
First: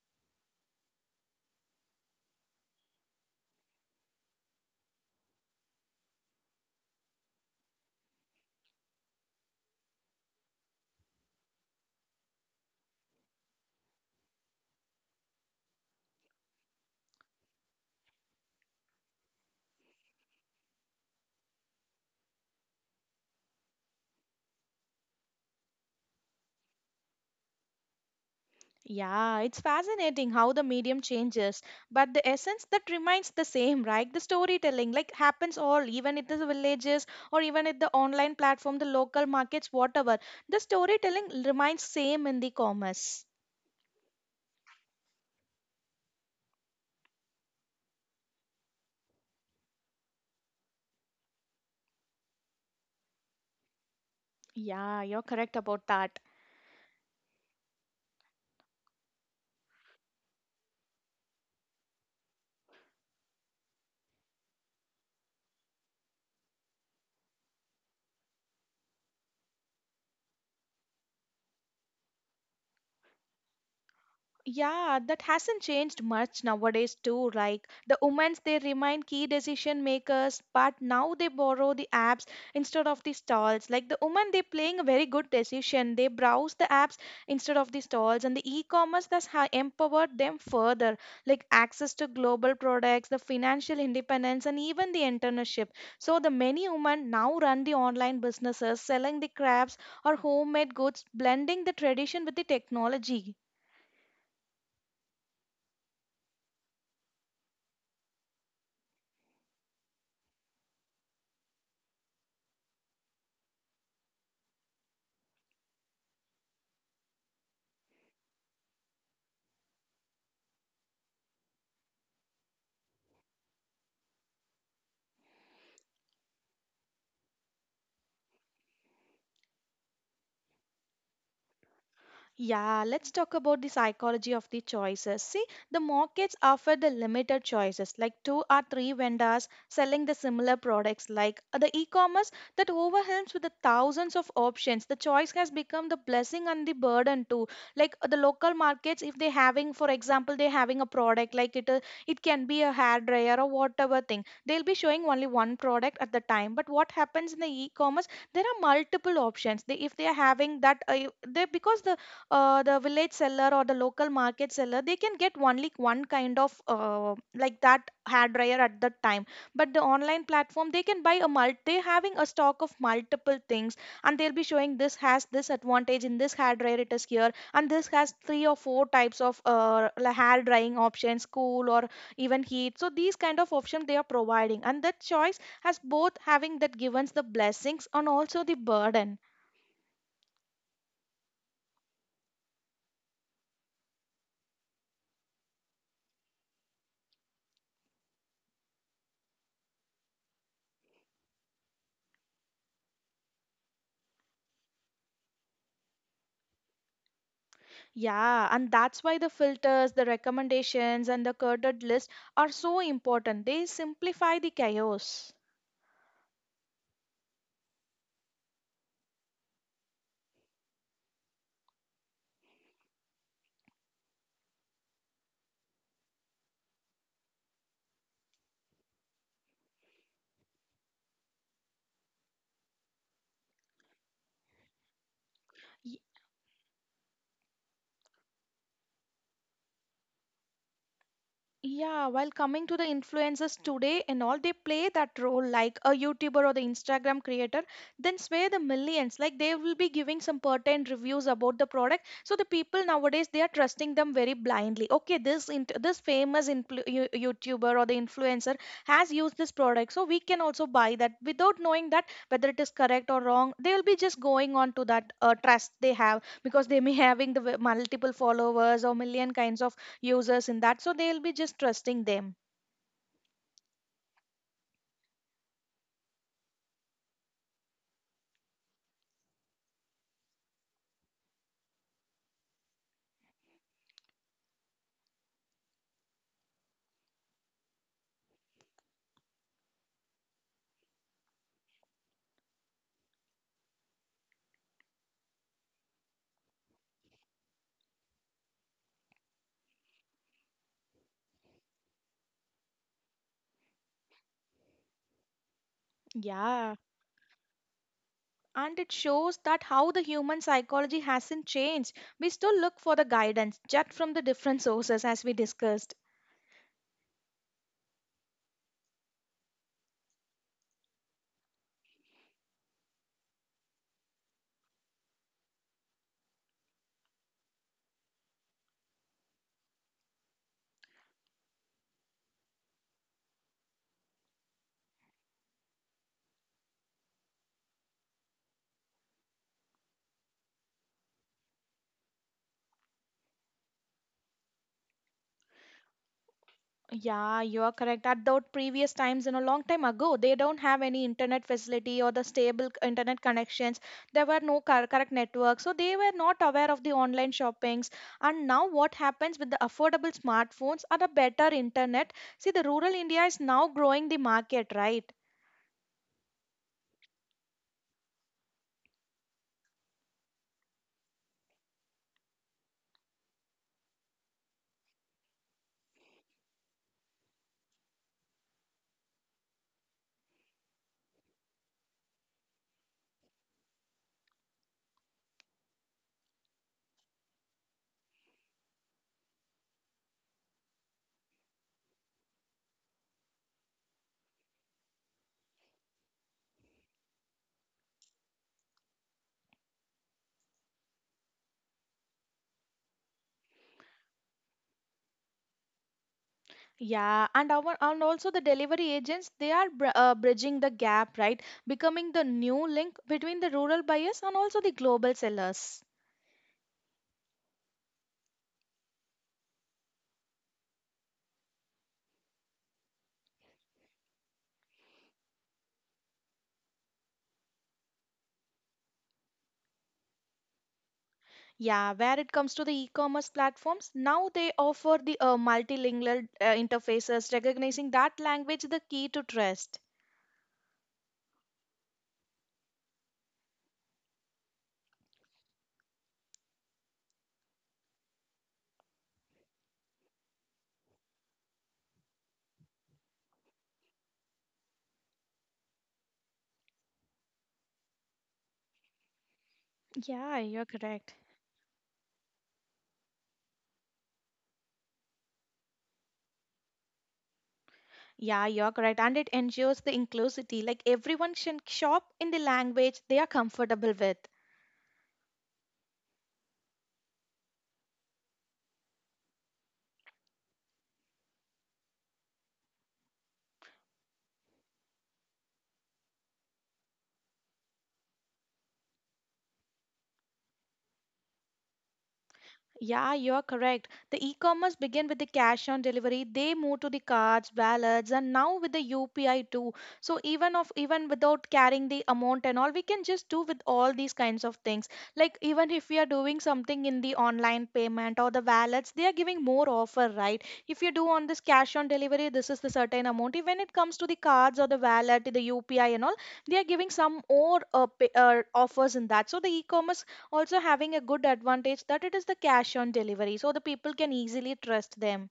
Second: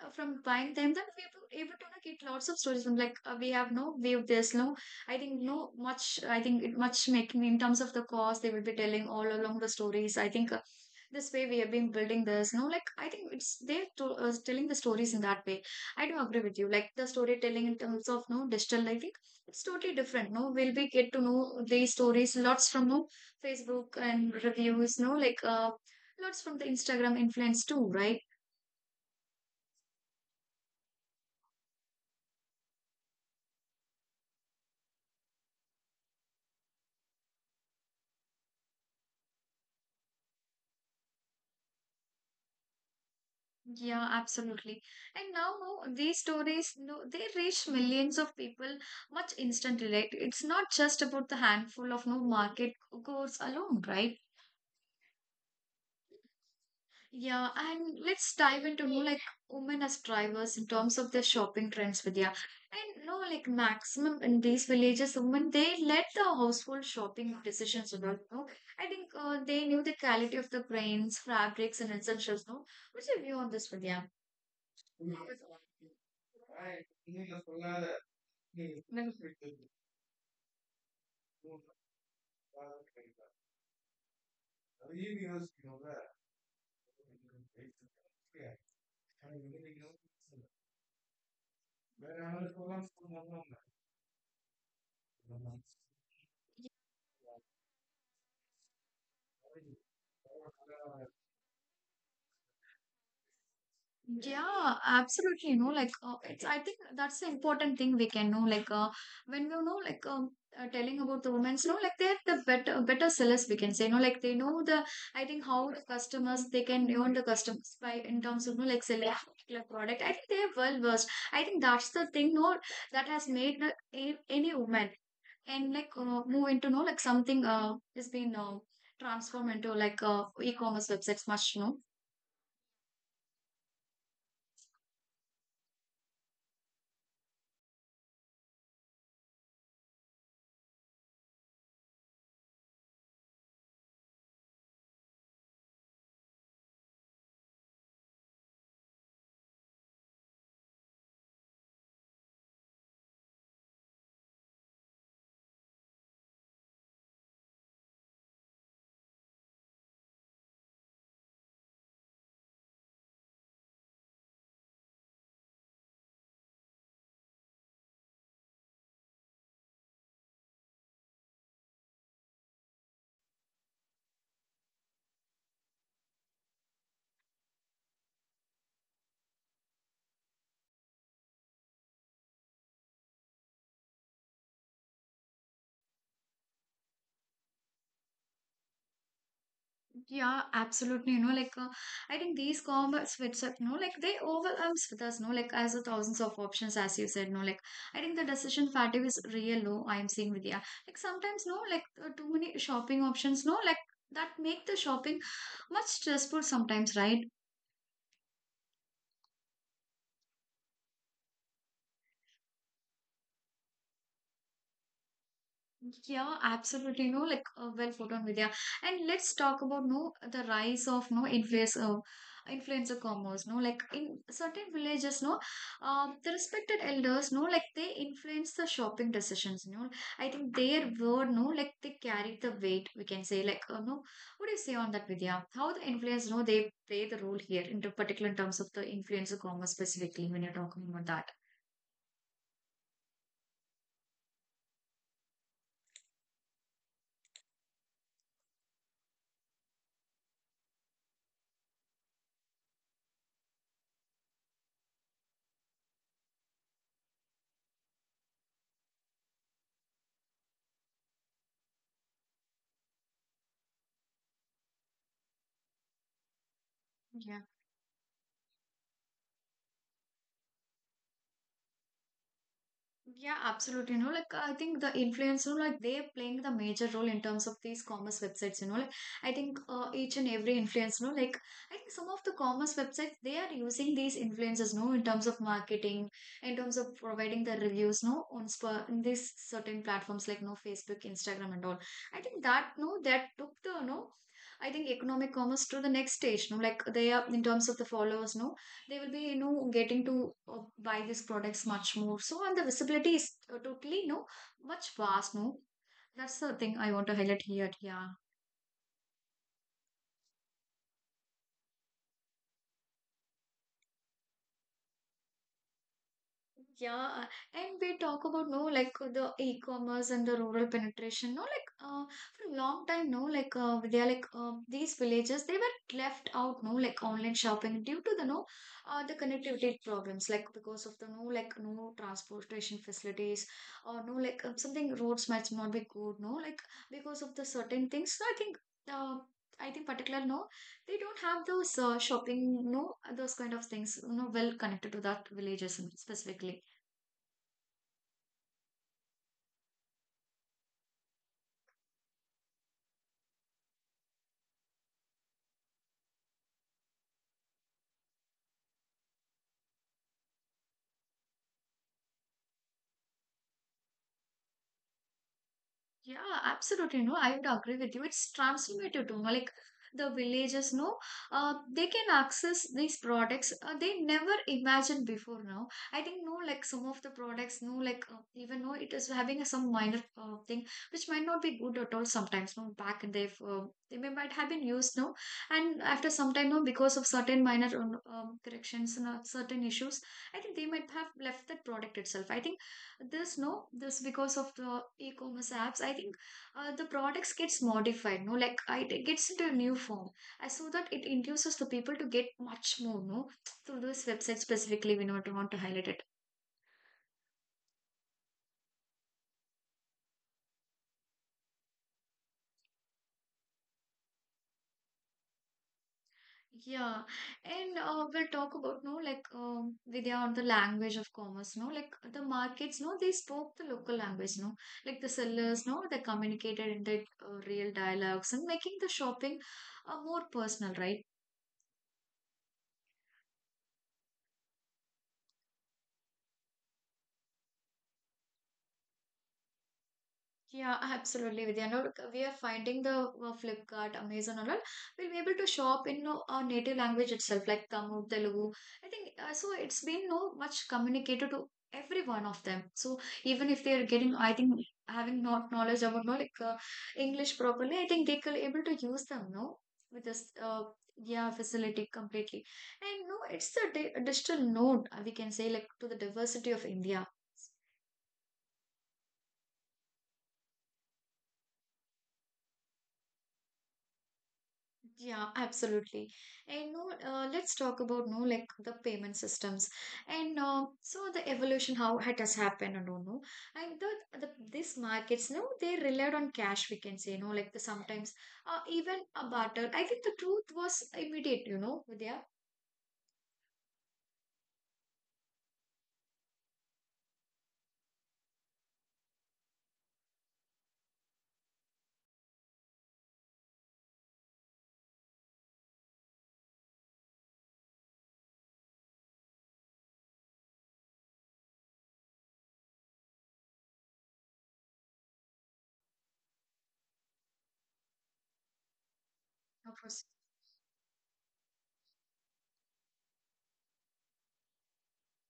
Speaker 1: uh, from buying them, that we were able to you get lots of stories from like uh, we have no viewed this, no, I think no much. I think it much making in terms of the cost they will be telling all along the stories. I think uh, this way we have been building this. You know, like I think it's they're to, uh, telling the stories in that way. I do agree with you. Like the storytelling in terms of no digital, I think it's totally different. No, we'll be get to know these stories lots from no Facebook and reviews. No, like uh, lots from the Instagram influence too, right?
Speaker 2: Yeah, it's fascinating how the medium changes, but the essence that remains the same, right? The storytelling like happens all, even at the villages, or even at the online platform, the local markets, whatever. The storytelling remains same in the commerce.
Speaker 1: Yeah, absolutely. And now no, these stories, no, they reach millions of people much instantly. Right? It's not just about the handful of no market goers alone, right?
Speaker 2: Yeah, you're correct about that.
Speaker 1: Yeah, and let's dive into no like women as drivers in terms of their shopping trends, Vidya. And no, like maximum in these villages, women they led the household shopping decisions. You know, no? I think uh, they knew the quality of the grains, fabrics, and essentials. No, what's your view on this, Vidya?
Speaker 2: Yeah, that hasn't changed much nowadays too. Like the women's, they remain key decision makers, but now they borrow the apps instead of the stalls. Like the women, they playing a very good decision. They browse the apps instead of the stalls, and the e-commerce thus ha- empowered them further. Like access to global products, the financial independence, and even the entrepreneurship. So the many women now run the online businesses, selling the crafts or homemade goods, blending the tradition with the technology.
Speaker 1: Yeah, absolutely. You know, like uh, it's. I think that's the important thing we can know. Like, uh, when we know, like, um, uh, telling about the women's, you know, like they're the better, better sellers. We can say, you know, like they know the. I think how the customers they can earn the customers by in terms of you know like selling a particular product. I think they're well versed. I think that's the thing. No, that has made the, a, any woman and like uh, move into no, like something uh is been uh, transformed into like uh, e-commerce websites much. No
Speaker 2: Yeah, let's talk about the psychology of the choices. See, the markets offer the limited choices, like two or three vendors selling the similar products, like uh, the e-commerce that overwhelms with the thousands of options. The choice has become the blessing and the burden too. Like uh, the local markets, if they having, for example, they having a product like it, uh, it can be a hair dryer or whatever thing. They'll be showing only one product at the time. But what happens in the e-commerce? There are multiple options. They, if they are having that, uh, they, because the uh, the village seller or the local market seller, they can get only one kind of uh, like that hair dryer at that time, but the online platform, they can buy a mult, they having a stock of multiple things. And they'll be showing this has this advantage in this hair dryer, it is here, and this has three or four types of uh, la- hair drying options, cool or even heat. So these kind of options they are providing, and that choice has both having that givens the blessings and also the burden.
Speaker 1: Yeah, absolutely. You know, like uh, I think these commerce websites, no, like they overwhelms with us, no, like as the thousands of options, as you said, no, like I think the decision fatigue is real No, I'm seeing with yeah, like sometimes no, like uh, too many shopping options, no, like that make the shopping much stressful sometimes, right?
Speaker 2: Yeah, and that's why the filters, the recommendations, and the curated list are so important. They simplify the chaos.
Speaker 1: Yeah, absolutely. No, like uh, well put on Vidya. And let's talk about no the rise of no influencer influencer commerce. No, like in certain villages, no, um, the respected elders, no, like they influence the shopping decisions. You know, I think their word, no, like they carried the weight. We can say, like, uh, no, what do you say on that, Vidya? How the influence, no, they play the role here in the particular in terms of the influencer commerce specifically when you're talking about
Speaker 2: Yeah, while coming to the influencers today and all, they play that role like a YouTuber or the Instagram creator, then swear the millions. Like they will be giving some pertinent reviews about the product. So the people nowadays they are trusting them very blindly. Okay, this int this famous influ you- YouTuber or the influencer has used this product, so we can also buy that without knowing that whether it is correct or wrong. They will be just going on to that uh, trust they have, because they may having the
Speaker 1: that.
Speaker 2: w- multiple followers or million kinds of users in that, so they'll be just trusting them.
Speaker 1: Yeah, absolutely. You know, like I think the influence, you know, like they are playing the major role in terms of these commerce websites. You know, like I think uh, each and every influence, you know, like I think some of the commerce websites they are using these influencers, you know, in terms of marketing, in terms of providing the reviews, you know, on sp- in these certain platforms like no Facebook, Instagram, and all. I think that no, that took the no, I think economic commerce to the next stage. No, like they are in terms of the followers, no they will be you know getting to uh, buy these products much more so and the visibility is uh, totally no much vast no that's the
Speaker 2: Yeah,
Speaker 1: thing I want to highlight here yeah
Speaker 2: and it shows that how the human psychology hasn't changed. We still look for the guidance just from the different sources, as we discussed.
Speaker 1: Yeah, and we talk about no like the e-commerce and the rural penetration. No, like uh, for a long time, no, like uh, they are like um these villages they were left out. No, like online shopping due to the no uh, the connectivity problems. Like because of the no like no transportation facilities or no like uh, something roads might not be good. No, like because of the certain things. So I think uh, I think particular no they don't have those uh, shopping no those kind of things no well connected to that villages specifically.
Speaker 2: Yeah, you are correct. At those previous times and a long time ago, they don't have any internet facility or the stable c- internet connections. There were no cor- correct networks, so they were not aware of the online shoppings. And now what happens with the affordable smartphones and the better internet, see, the rural India is now growing the market, right?
Speaker 1: Yeah, absolutely. No, I would agree with you. It's transformative to know, like the villagers know uh, they can access these products uh, they never imagined before now I think no like some of the products no like uh, even though it is having some minor uh, thing which might not be good at all sometimes no back and they've uh, they may might have been used no and after some time no because of certain minor um, um, corrections and uh, certain issues I think they might have left that product itself I think this no this because of the e-commerce apps I think uh, the products gets modified no like I, it gets into a new form I saw that it induces the people to get much more no through this website specifically we not want to highlight it
Speaker 2: Yeah, and our, and also the delivery agents, they are br- uh, bridging the gap, right? Becoming the new link between the rural buyers and also the global sellers.
Speaker 1: yeah and uh, we'll talk about no like um, Vidya on the language of commerce no like the markets no they spoke the local language no like the sellers no they communicated in their uh, real dialogues and making the shopping uh, more personal right
Speaker 2: Yeah, where it comes to the e-commerce platforms, now they offer the uh, multilingual uh, interfaces, recognizing that language the key to trust.
Speaker 1: Yeah, absolutely, Vidya. No, look, we are finding the uh, Flipkart, Amazon, and all. We'll be able to shop in no, our native language itself, like Tamil, Telugu. I think uh, so. It's been no much communicated to every one of them. So even if they are getting, I think having not knowledge about no like uh, English properly, I think they could able to use them. No, with this
Speaker 2: Yeah, you're
Speaker 1: uh,
Speaker 2: correct.
Speaker 1: yeah facility completely. And no, it's the di digital node uh, we can say like to the diversity of India.
Speaker 2: Yeah, you're correct. And it ensures the inclusivity, like everyone can shop in the language they are comfortable with.
Speaker 1: Yeah, absolutely. And no, uh, let's talk about no like the payment systems and uh, so the evolution how it has happened. I don't know. And the, the these markets, no, they relied on cash. We can say, no, like the sometimes uh, even a barter. I think the truth was immediate. You know, Vidya.
Speaker 2: Yeah, you're correct. The e-commerce began with the cash on delivery. They moved to the cards, wallets, and now with the U P I too. So even of even without carrying the amount and all, we can just do with all these kinds of things. Like even if we are doing something in the online payment or the wallets, they are giving more offer, right? If you do on this cash on delivery, this is the certain amount. If When it comes to the cards or the wallet, the U P I and all, they are giving some more uh, pay, uh, offers in that. So the
Speaker 1: Of
Speaker 2: e-commerce
Speaker 1: course.
Speaker 2: also having a good advantage that it is the cash on delivery so the people can easily trust them.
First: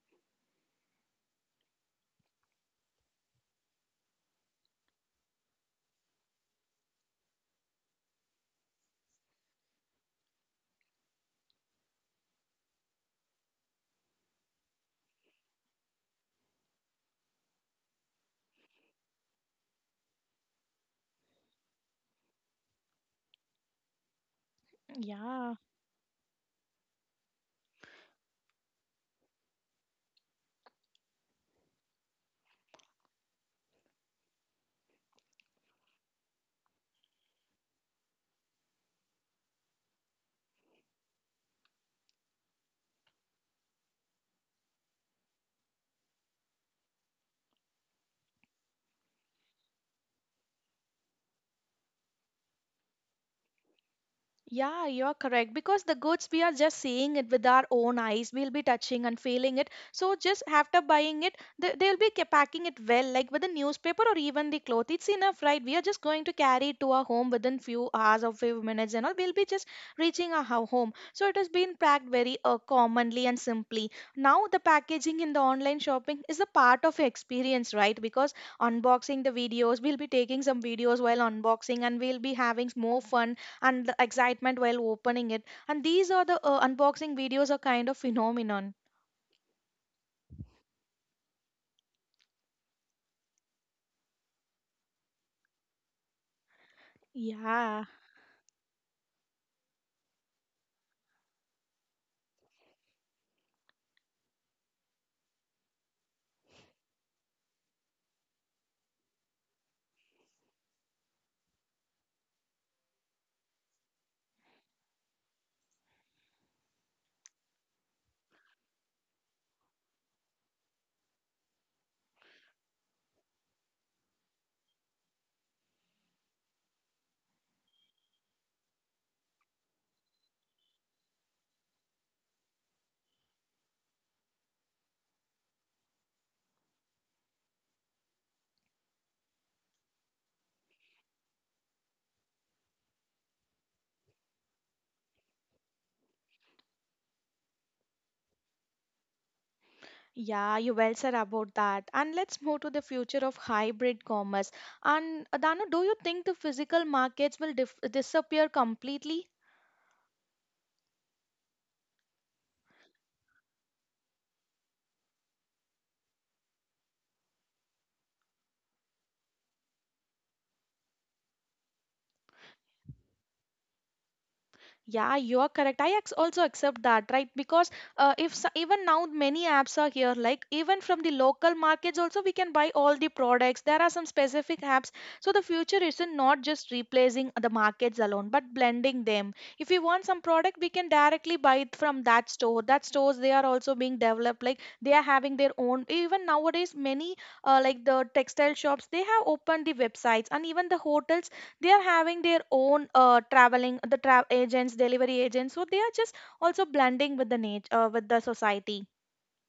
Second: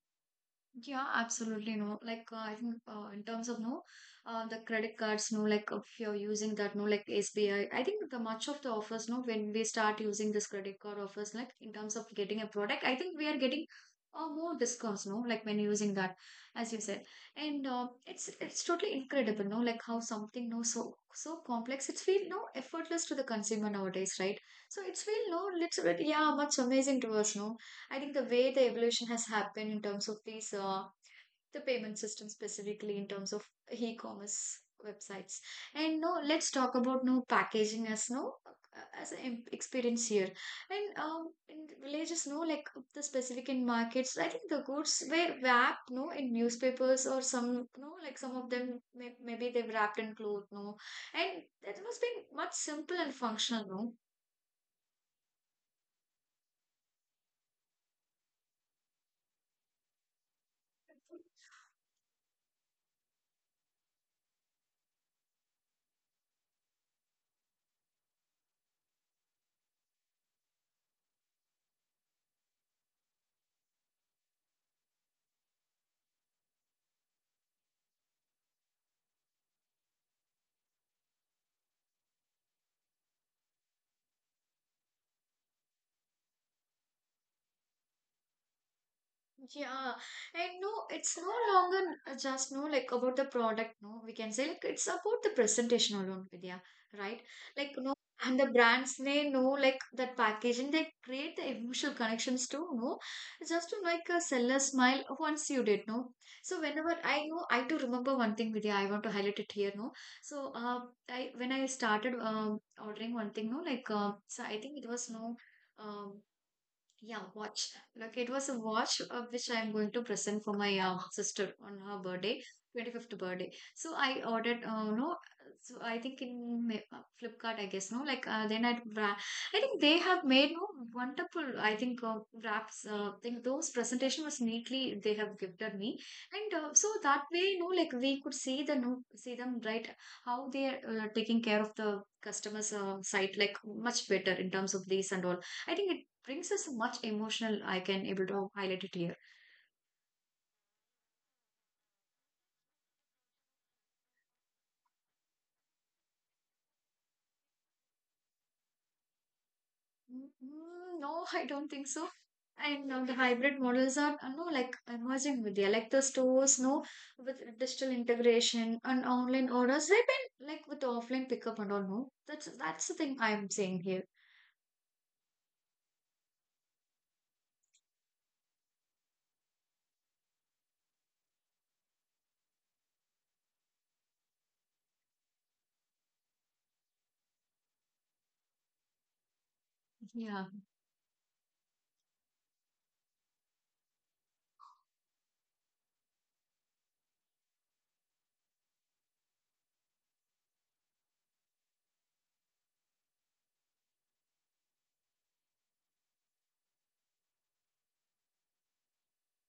Speaker 1: Yeah, absolutely no. Like uh, I think uh, in terms of no, uh, the credit cards no. Like if you're using that no, like S B I, I I think the much of the offers no. When we start using this credit card offers, like in terms of getting a product, I think we are getting uh, more discounts no. Like when using that, as you said, and uh, it's it's totally incredible no. Like how something no so so complex, it's feel no effortless to the consumer nowadays, right? So it's feel no.
Speaker 2: Yeah.
Speaker 1: It's yeah, much amazing to us no. I think the way the evolution has happened in terms of these, uh, the payment system specifically in terms of e-commerce websites. And no, let's talk about no packaging as no uh, as an em- experience here. And um, in the villages, no, like the specific in markets, I think the goods were wrapped, no, in newspapers or some, no, like some of them may, maybe they've wrapped in cloth, no, and that must be much simple and functional, no.
Speaker 2: Yeah, you're correct. Because the goods, we are just seeing it with our own eyes. We'll be touching and feeling it. So just after buying it, they, they'll be ca- packing it well, like with the newspaper or even the cloth. It's enough, right? We are just going to carry it to our home within few hours or few minutes and all. We'll be just reaching our ho- home. So it has been packed very uh, commonly and simply. Now the packaging in the online shopping is a part of experience, right? Because unboxing the videos, we'll be taking some videos while unboxing and we'll be having more fun and the excitement while opening it. And these are the uh, unboxing videos are kind of phenomenon.
Speaker 1: Yeah, and no, it's no longer uh, just no like about the product. No, we can say like it's about the presentation alone, Vidya, right? Like
Speaker 2: Yeah,
Speaker 1: no, and the brands they know like that packaging they create the emotional connections too. No, just to like a seller smile once you did. No, so whenever I know, I to remember one thing, Vidya. I want to highlight it here. No, so uh, I when I started um ordering one thing. No, like uh, so I think it was no. Um, yeah, watch. Like it was a watch uh, which I'm going to present for my uh, sister on her birthday, twenty-fifth birthday. So I ordered, uh, no, so I think in Ma- uh, Flipkart, I guess, no, like uh, then I, wra- I think they have made no wonderful, I think uh, wraps. Uh, think those presentation was neatly they have gifted me, and uh, so that way, no, like we could see the no, see them right how they are uh, taking care of the customers' uh, site like much better in terms of these and all. I think it brings us much emotional I can able to highlight it here
Speaker 2: yeah, you well said about that. And let's move to the future of hybrid commerce. And uh, Danu, do you think the physical markets will dif- disappear completely?
Speaker 1: Mm, no I don't think so and now the hybrid models are uh, no like emerging with the like the stores no with digital integration and online orders they've been like with the offline pickup and all no that's that's the thing I'm saying here
Speaker 2: Yeah, you are correct. I ex- also accept that, right? Because uh, if so, even now many apps are here, like even from the local markets also we can buy all the products. There are some specific apps. So the future isn't not just replacing the markets alone, but blending them. If we want some
Speaker 1: yeah
Speaker 2: product, we can directly buy it from that store. That stores they are also being developed, like they are having their own. Even nowadays, many uh, like the textile shops, they have opened the websites, and even the hotels they are having their own uh, traveling the travel agents delivery agents so they are just also blending with the nature uh, with the society.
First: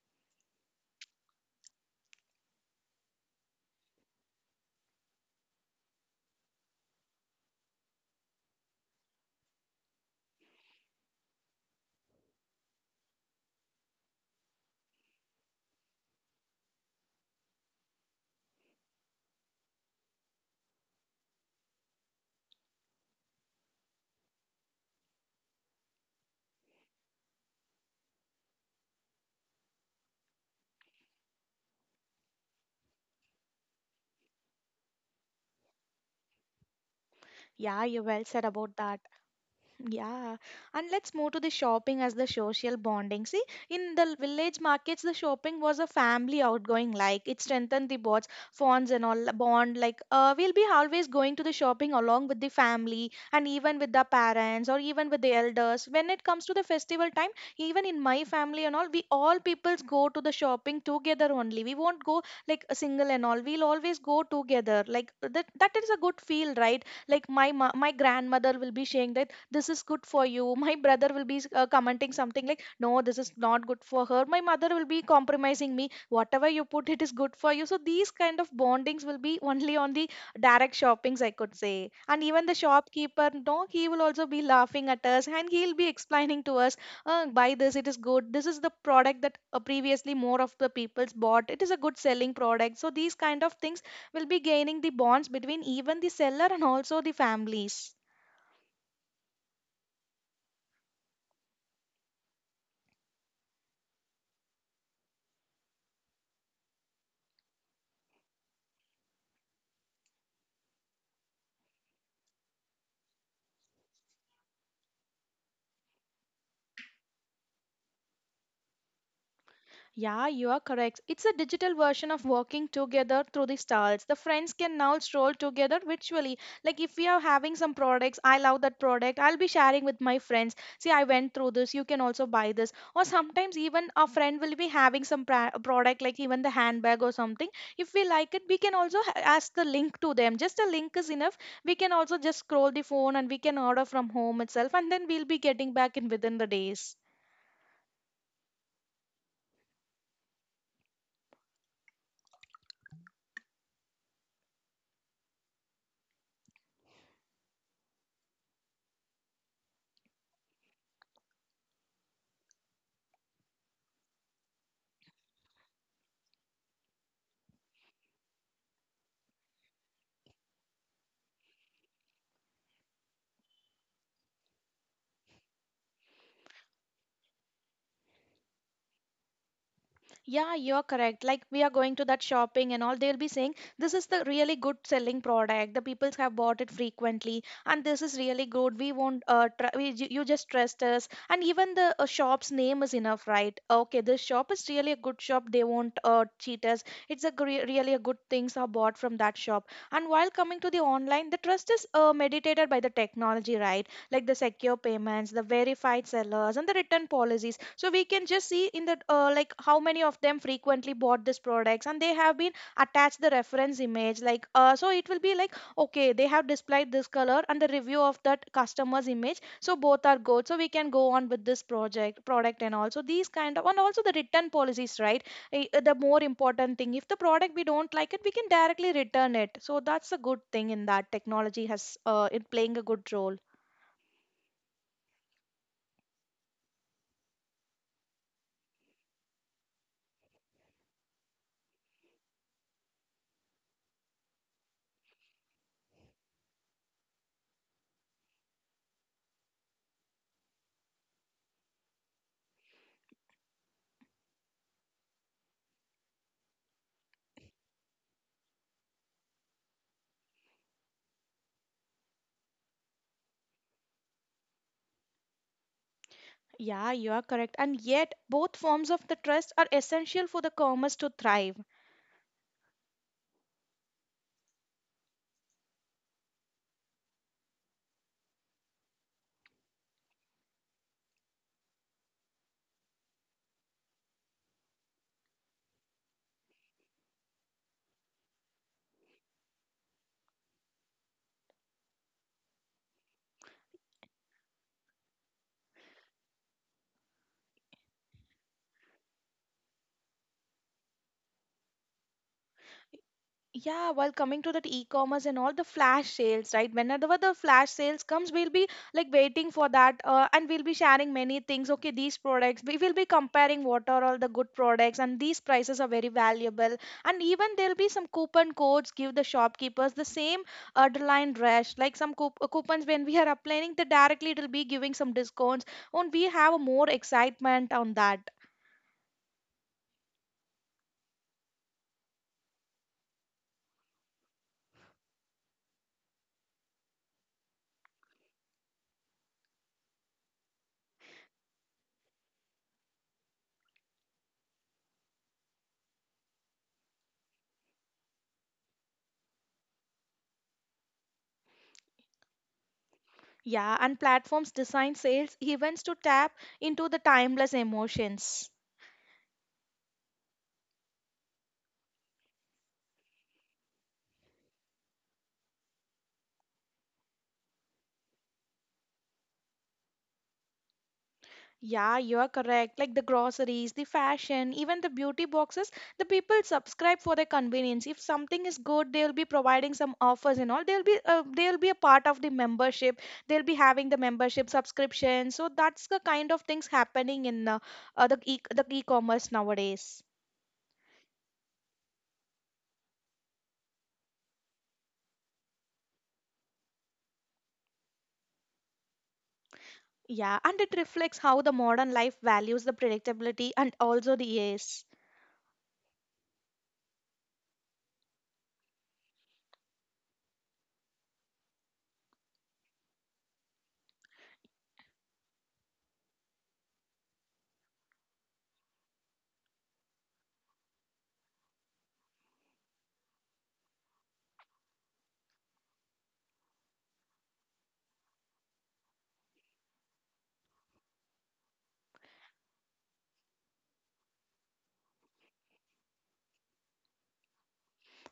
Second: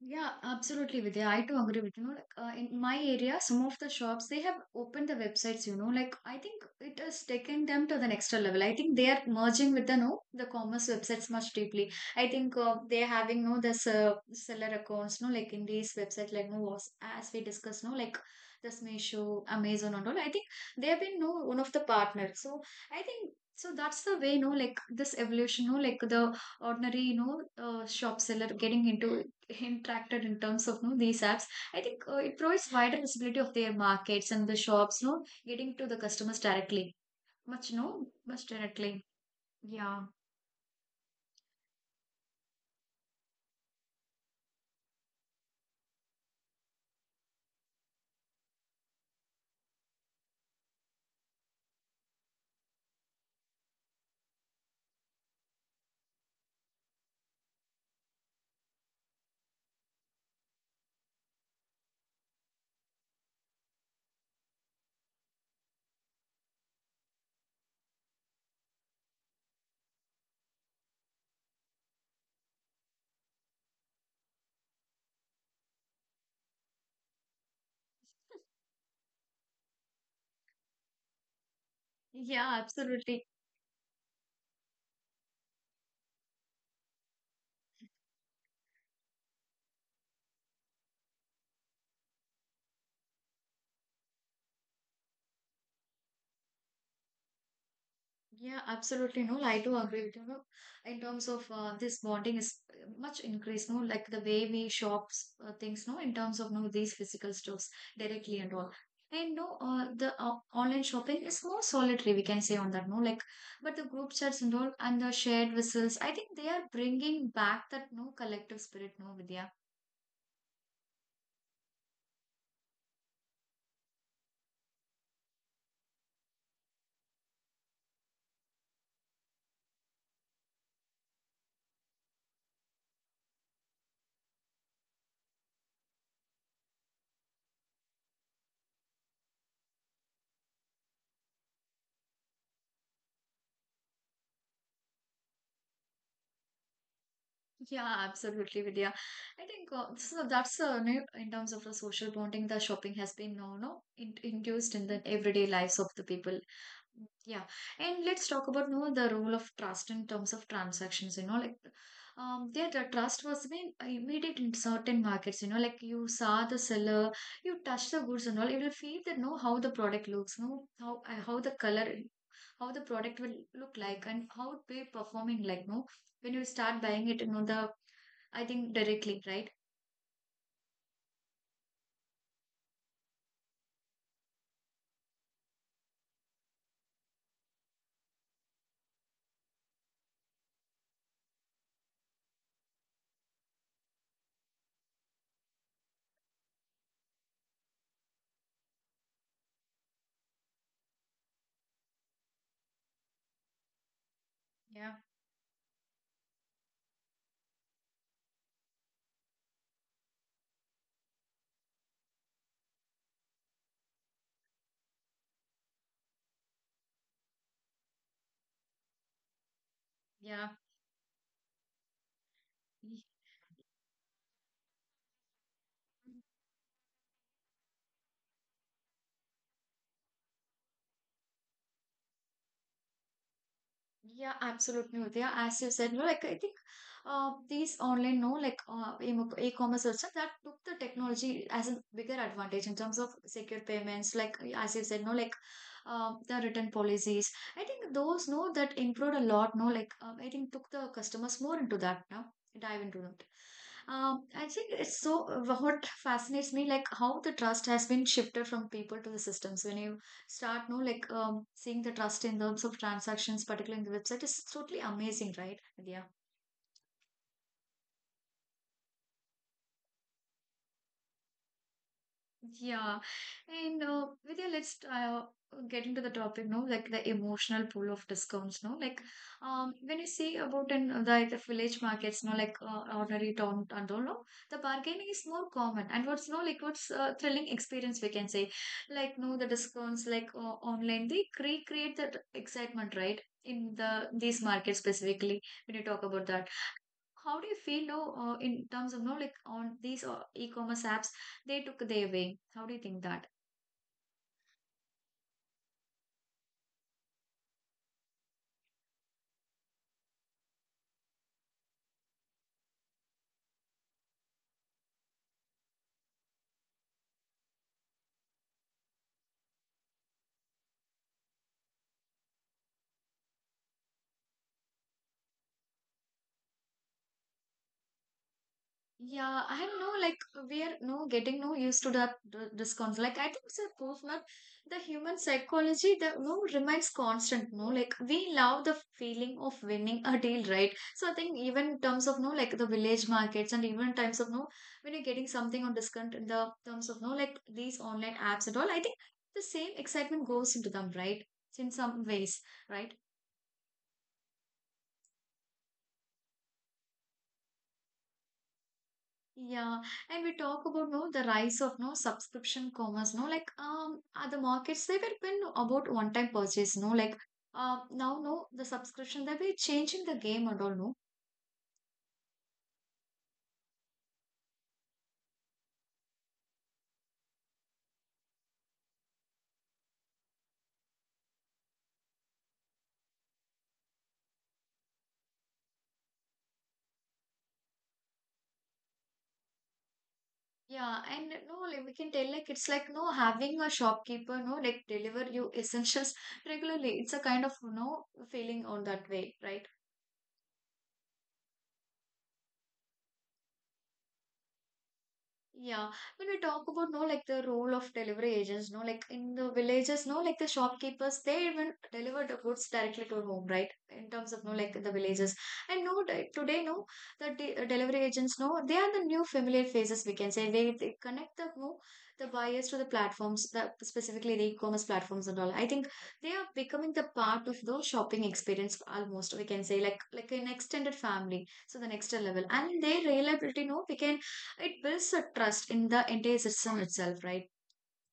Speaker 1: Yeah, absolutely, Vidya. I too agree with you. Know Like, uh, in my area, some of the shops they have opened the websites. You know, like I think it has taken them to the next level. I think they are merging with the no the commerce websites much deeply. I think uh, they're having no the se- seller accounts. No, like in these websites, like no was as we discussed. No, like this Meesho, Amazon, and all. I think they have been no one of the partners. So I think. So that's the way, no, like this evolution, no, like the ordinary, you know, uh, shop seller getting into interacted in terms of you know, these apps I think uh, it provides wider visibility of their markets and the shops you know getting to the customers directly much
Speaker 2: Yeah, you
Speaker 1: no
Speaker 2: well said
Speaker 1: much
Speaker 2: about
Speaker 1: directly
Speaker 2: that.
Speaker 1: yeah
Speaker 2: Yeah, and let's move to the shopping as the social bonding. See, in the village markets, the shopping was a family outgoing. Like it strengthened the bonds, bonds and all bond. Like uh, we'll be always going to the shopping along with the family and even with the parents or even with the elders. When it comes to the festival time, even in my family and all, we all peoples go to the shopping together only. We won't go like a single and all. We'll always go together. Like that, that is a good feel, right? Like my ma- my grandmother will be saying that this is good for you. My brother will be uh, commenting something like no, this is not good for her. My mother will be compromising me whatever you put it is good for you. So these kind of bondings will be only on the direct shoppings, I could say. And even the
Speaker 1: Yeah, absolutely.
Speaker 2: shopkeeper no, he will also be laughing at us and he'll be explaining to us, uh, buy this, it is good. This is the product that uh, previously more of the people's bought. It is a good selling product. So these kind of things will be gaining the bonds between even the seller and also the families.
Speaker 1: Yeah, absolutely. No, I do agree with you. No, in terms of uh, this bonding is much increased. No, like the way we shop uh, things. No, in terms of no these physical stores directly and all. And no, uh, the uh, online shopping is more solitary. We can say on that. No, like but the group chats and all and the shared whistles. I think they are bringing back that no collective spirit. No, Vidya.
Speaker 2: Yeah, you are correct. It's a digital version of working together through the stars. The friends can now stroll together virtually. Like if we are having some products, I love that product. I'll be sharing with my friends. See, I went through this. You can also buy this. Or sometimes even a friend will be having some pra- product, like even the handbag or something. If we like it, we can also ha- ask the link to them. Just a link is enough. We can also just scroll the phone and we can order from home itself, and then we'll be getting back in within the days.
Speaker 1: Yeah, absolutely, Vidya. I think uh, so. That's uh, no- in terms of the social bonding, the shopping has been no, no, in, induced in the everyday lives of the people. Yeah, and let's talk about no the role of trust in terms of transactions. You know, like um, there the trust was being immediate in certain markets. You know, like you saw the seller, you touch the goods and all. You will feel that know how the product looks, know how uh, how the color how the product will look like and how it will be performing like no when you start buying it, you know, the I think directly, right?
Speaker 2: Yeah, you're correct. Like we are going to that shopping and all, they'll be saying this is the really good selling product. The people have bought it frequently, and this is really good. We won't, uh, tr- we, ju- you just trust us. And even the uh, shop's name is enough, right? Okay, this shop is really a good shop. They won't uh, cheat us. It's a gre- really a good things are bought from that shop. And while coming to the online, the trust is uh, mediated by the technology, right? Like the secure
Speaker 1: Yeah,
Speaker 2: payments, the verified sellers, and the return policies. So we can just see in the uh, like how many of them frequently bought these products, and they have been attached the reference image. Like uh, so, it will be like okay, they have displayed this color and the review of that customer's image. So both are good.
Speaker 1: yeah.
Speaker 2: So we can go on with this project product and also these kind of and also the return policies, right? I- uh, The more important thing, if the product we don't like it, we can directly return it. So that's a good thing in that technology has uh, in playing a good role.
Speaker 1: Yeah, absolutely, Udaya. As you said, no, like I think uh, these online, no, like uh, em- e-commerce also that took the technology as a bigger advantage in terms of secure payments. Like as you said, no, like uh, the return policies. I think those, no, that improved a lot. No, like um, I think took the customers more into that now. Dive into that. Um, I think it's so uh, what fascinates me, like how the trust has been shifted from people to the systems. When you start no like um, seeing the trust in terms of transactions particularly in the website is totally amazing, right? Yeah.
Speaker 2: Yeah, you are correct. And yet, both forms of the trust are essential for the commerce to thrive.
Speaker 1: Yeah, and uh, Vidya, let's uh, get into the topic now, like the emotional pull of discounts. No, like um, when you see about in uh, like the village markets, no, like uh, ordinary town and all, no, the bargaining is more common, and what's no like what's uh, thrilling experience we can say, like no the discounts like uh, online they recreate that excitement, right, in the these markets specifically when you talk about that. How do you feel though, uh, in terms of no like on these uh, e-commerce apps, they took their way? How do you think that?
Speaker 2: Yeah, while coming to that e-commerce and all the flash sales, right? Whenever the flash sales comes, we'll be like waiting for that, uh, and we'll be sharing many things. Okay, these products, we will be comparing what are all the good products, and these prices are very valuable. And even there'll be some coupon codes give the shopkeepers the same underlying rush, like some coup- uh, coupons when we are applying, the directly it'll be giving some discounts, and we have more excitement on that.
Speaker 1: Yeah, I know, like we're no getting no used to that d- discount. Like I think it's a proof that the human psychology that no remains constant. No, like we love the feeling of winning a deal, right? So I think even in terms of no, like the village markets, and even in terms of no, when you're getting something on discount in the terms of no, like these online apps and all, I think the same excitement goes into them, right? In some ways, right?
Speaker 2: Yeah, and platforms design sales events to tap into the timeless emotions.
Speaker 1: Yeah, and we talk about no the rise of no subscription commerce, no like um at the markets they were been about one time purchase, no like um now no the subscription they were changing the game and all, no.
Speaker 2: Yeah, you're correct. Like the groceries, the fashion, even the beauty boxes, the people subscribe for their convenience. If something is good, they'll be providing some offers and all. They'll be uh, they'll be a part of the membership. They'll be having the membership subscription. So that's the kind of things happening in uh, uh, the e- the e-commerce nowadays.
Speaker 1: Yeah, and no like we can tell like it's like no having a shopkeeper no like deliver you essentials regularly, it's a kind of no feeling on that way, right?
Speaker 2: Yeah, and it reflects how the modern life values the predictability and also the ease.
Speaker 1: Yeah, when we talk about no like the role of delivery agents, no like in the villages, no like the shopkeepers, they even deliver the goods directly to home, right? In terms of no like the villages, and no di- today no the de- uh, delivery agents, no they are the new familiar faces we can say. They, they connect the no the buyers to the platforms, the specifically the e-commerce platforms and all. I think they are becoming the part of the shopping experience almost we can say like like an extended family, so the next level, and their reliability, no we can it builds a trust in the entire system itself, right?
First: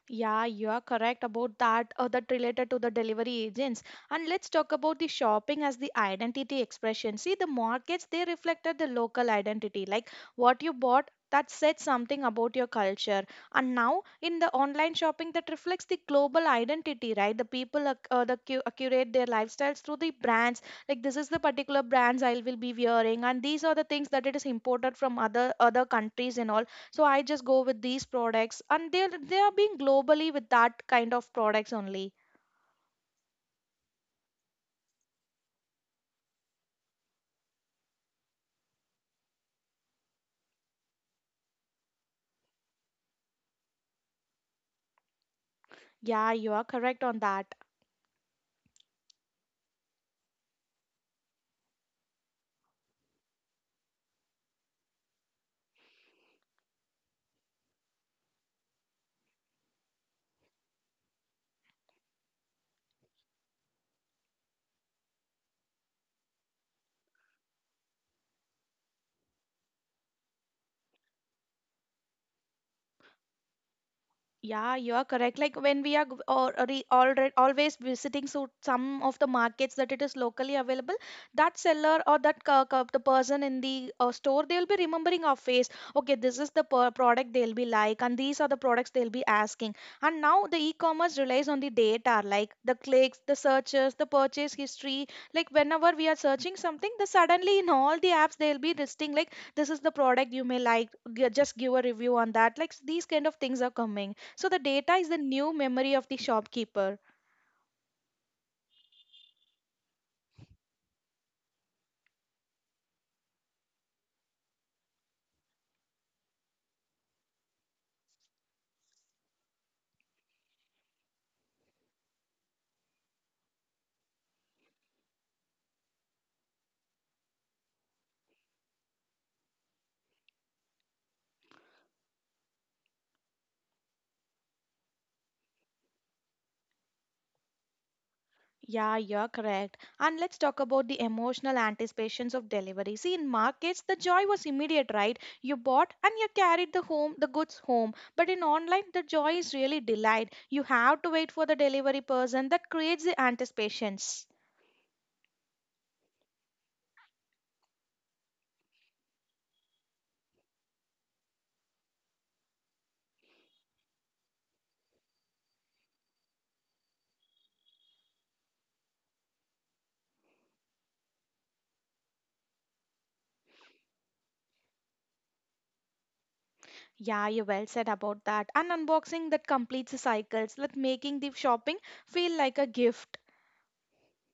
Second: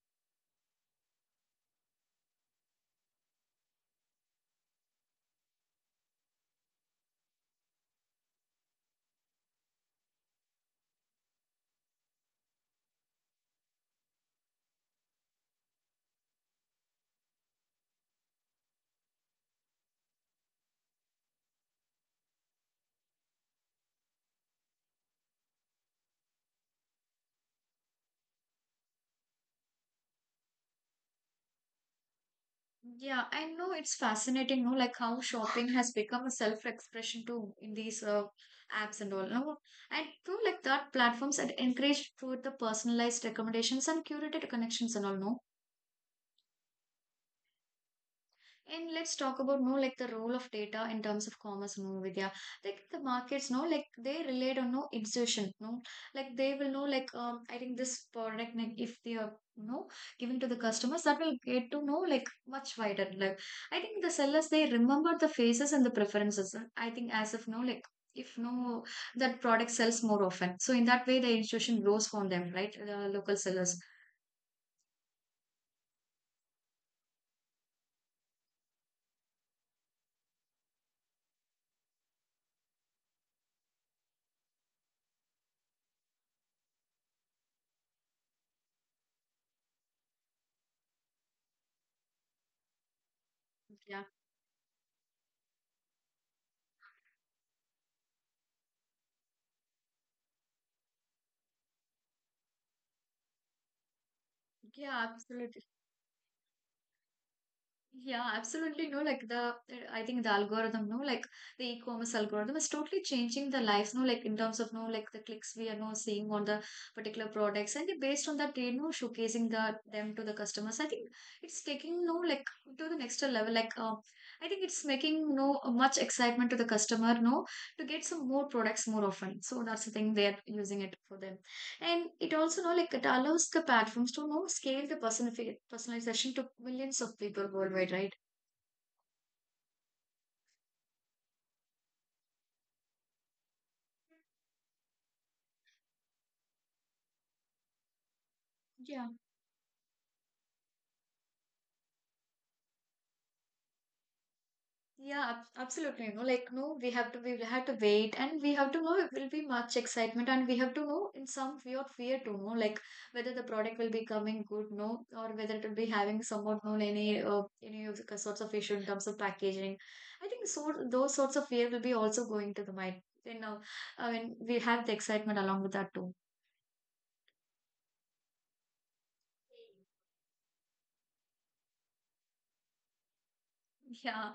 Speaker 2: Yeah, you are correct about that, uh, that related to the delivery agents. And let's talk about the shopping as the identity expression. See, the markets, they reflected the local identity, like what you bought that said something about your culture. And now in the online shopping, that reflects the global identity, right? The people ac- uh, the cu- uh, curate their lifestyles through the brands. Like this is the particular brands I will be wearing, and these are the things that it is imported from other other countries and all. So I just go with these products, and they are they are being globally with that kind of products only.
Speaker 1: Yeah, I know it's fascinating, no? Like how shopping has become a self-expression too in these uh, apps and all. No, I too like that platforms had encouraged through the personalized recommendations and curated connections and all. No,
Speaker 2: Yeah, you are correct on that.
Speaker 1: and let's talk about no like the role of data in terms of commerce, no, Vidya. Like the markets, no like they relied on no insertion, no like they will know like um I think this product like if they are, you know, given to the customers that will get to know like much wider. Like I think the sellers they remember the faces and the preferences. uh, I think as if no like if no that product sells more often. So in that way the insertion grows from them, right? The local sellers.
Speaker 2: Yeah, you are correct. Like when we are or already always visiting so some of the markets that it is locally available, that seller or that c- c- the person in the uh, store they will be remembering our face. Okay, this is the per- product they'll be like, and these are the products they'll be asking. And now the e-commerce relies on the data, like the clicks, the searches,
Speaker 1: Yeah.
Speaker 2: the purchase history. Like whenever we are searching something, the suddenly in all the apps they'll be listing like this is the product you may like. G- Just give a review on that. Like these kind of things are coming, so the data is
Speaker 1: Yeah,
Speaker 2: the new
Speaker 1: absolutely.
Speaker 2: memory of the shopkeeper.
Speaker 1: Yeah, absolutely. No, like the I think the algorithm, no, like the e-commerce algorithm is totally changing the lives, no, like in terms of no, like the clicks we are now seeing on the particular products, and based on that, you know, showcasing the them to the customers. I think it's taking no, like to the next level. Like, uh, I think it's making no much excitement to the customer, no, to get some more products more often. So that's the thing they are using it for them. And it also know like it allows the platforms to know scale the personifi- personalization to millions of people worldwide, right?
Speaker 2: Yeah, you're correct. And let's talk about the emotional anticipations of delivery. See, in markets, the joy was immediate, right? You bought and you carried the home, the goods home. But in online, the
Speaker 1: Yeah.
Speaker 2: joy is really delayed. You have to wait for the delivery person. That creates the anticipations.
Speaker 1: Yeah, ab- absolutely. You know, like no, we have to we have to wait, and we have to know it will be much excitement, and we have to know in some weird fear to know like whether the product will be coming good, no, or whether it will be having somewhat no any uh, any of the sorts of issue in terms of packaging. I think so. Those sorts of fear will be also going to the mind. You know, I mean, we have the excitement along with that too.
Speaker 2: Yeah, you well said about that. And unboxing that completes the cycles, like making the shopping feel like a gift.
Speaker 1: Yeah,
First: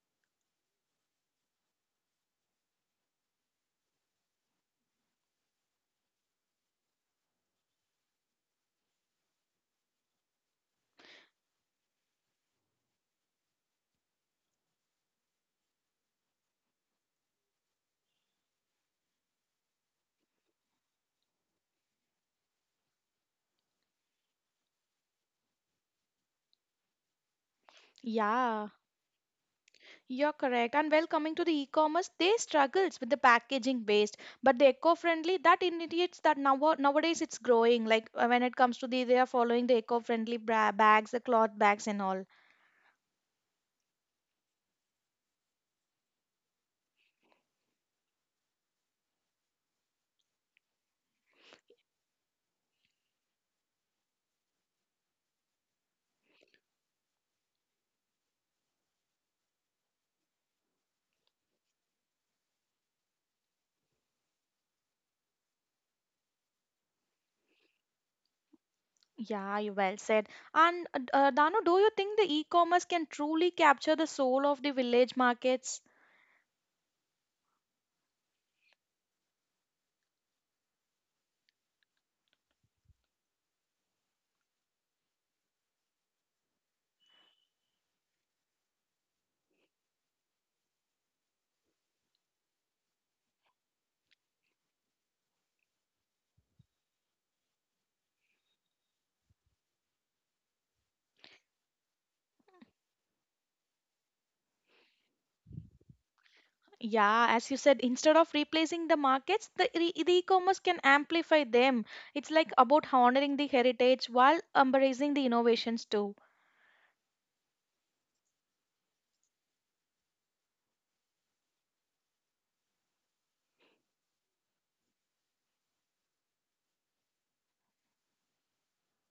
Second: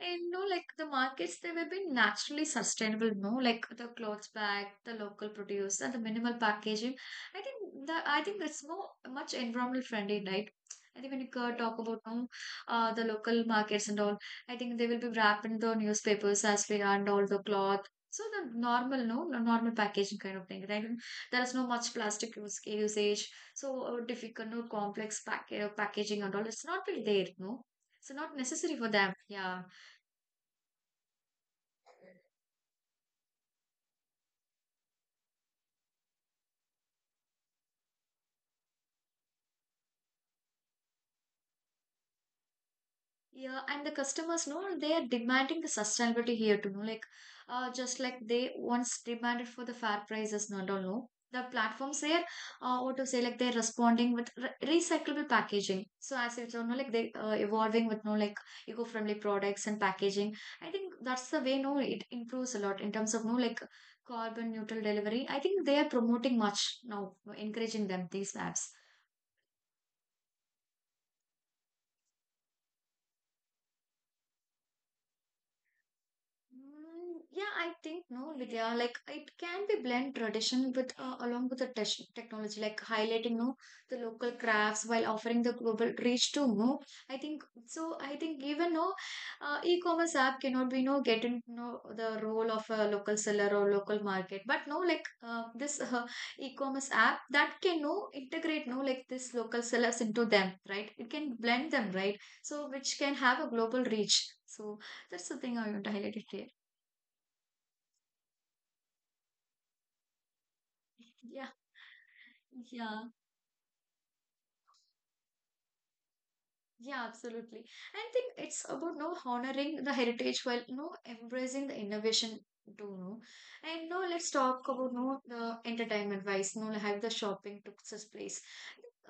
Speaker 1: and no, like the markets, they were being naturally sustainable, no, like the clothes bag, the local produce, and the minimal packaging. I think that I think that's more much environmental friendly, right? I think when you co- talk about no, uh, the local markets and all, I think they will be wrapped in the newspapers as we are and all the cloth. So the normal, no, the normal packaging kind of thing, right? There is no much plastic use, usage, so uh, difficult, no complex pack, uh, packaging and all. It's not really there, no. It's not
Speaker 2: Yeah.
Speaker 1: necessary for them. Yeah.
Speaker 2: You're correct. And well, coming to the e-commerce, they struggles with the packaging based, but the eco-friendly that indicates that now nowadays it's growing. Like uh, when it comes to the, they are following the eco-friendly bra- bags, the cloth bags, and all.
Speaker 1: Yeah. And the customers know they are demanding the sustainability here to know, like, uh, just like they once demanded for the fair prices, not all know. The platforms here, uh, what to say, like they're responding with re- recyclable packaging. So as it's, you know, like they uh, evolving with no like eco-friendly products and packaging. I think that's the way. No, it improves a lot in terms of no like carbon neutral delivery. I think they are promoting much now, encouraging them these apps.
Speaker 2: Yeah, you well said. And uh, uh, Danu, do you think the e-commerce can truly capture the soul of the village markets?
Speaker 1: Mm, yeah, I think no, Vidya. Like it can be blend tradition with uh, along with the tech- technology, like highlighting no the local crafts while offering the global reach to no. I think so. I think even no uh, e-commerce app cannot be no getting no the role of a local seller or local market, but no like uh, this uh, e-commerce app that can no integrate no like this local sellers into them, right? It can blend them, right? So which can have a global reach. So that's the thing I want to highlight it here.
Speaker 2: Yeah, as you said, instead of replacing the markets, the, re- the e-commerce can amplify
Speaker 1: 呀，
Speaker 2: them. It's like
Speaker 1: 你
Speaker 2: about
Speaker 1: 想，
Speaker 2: honoring the heritage while embracing the innovations too.
Speaker 1: Yeah, absolutely. I think it's about no honoring the heritage while no embracing the innovation too, no. And no, let's talk about no the entertainment wise, no like how the shopping took this place.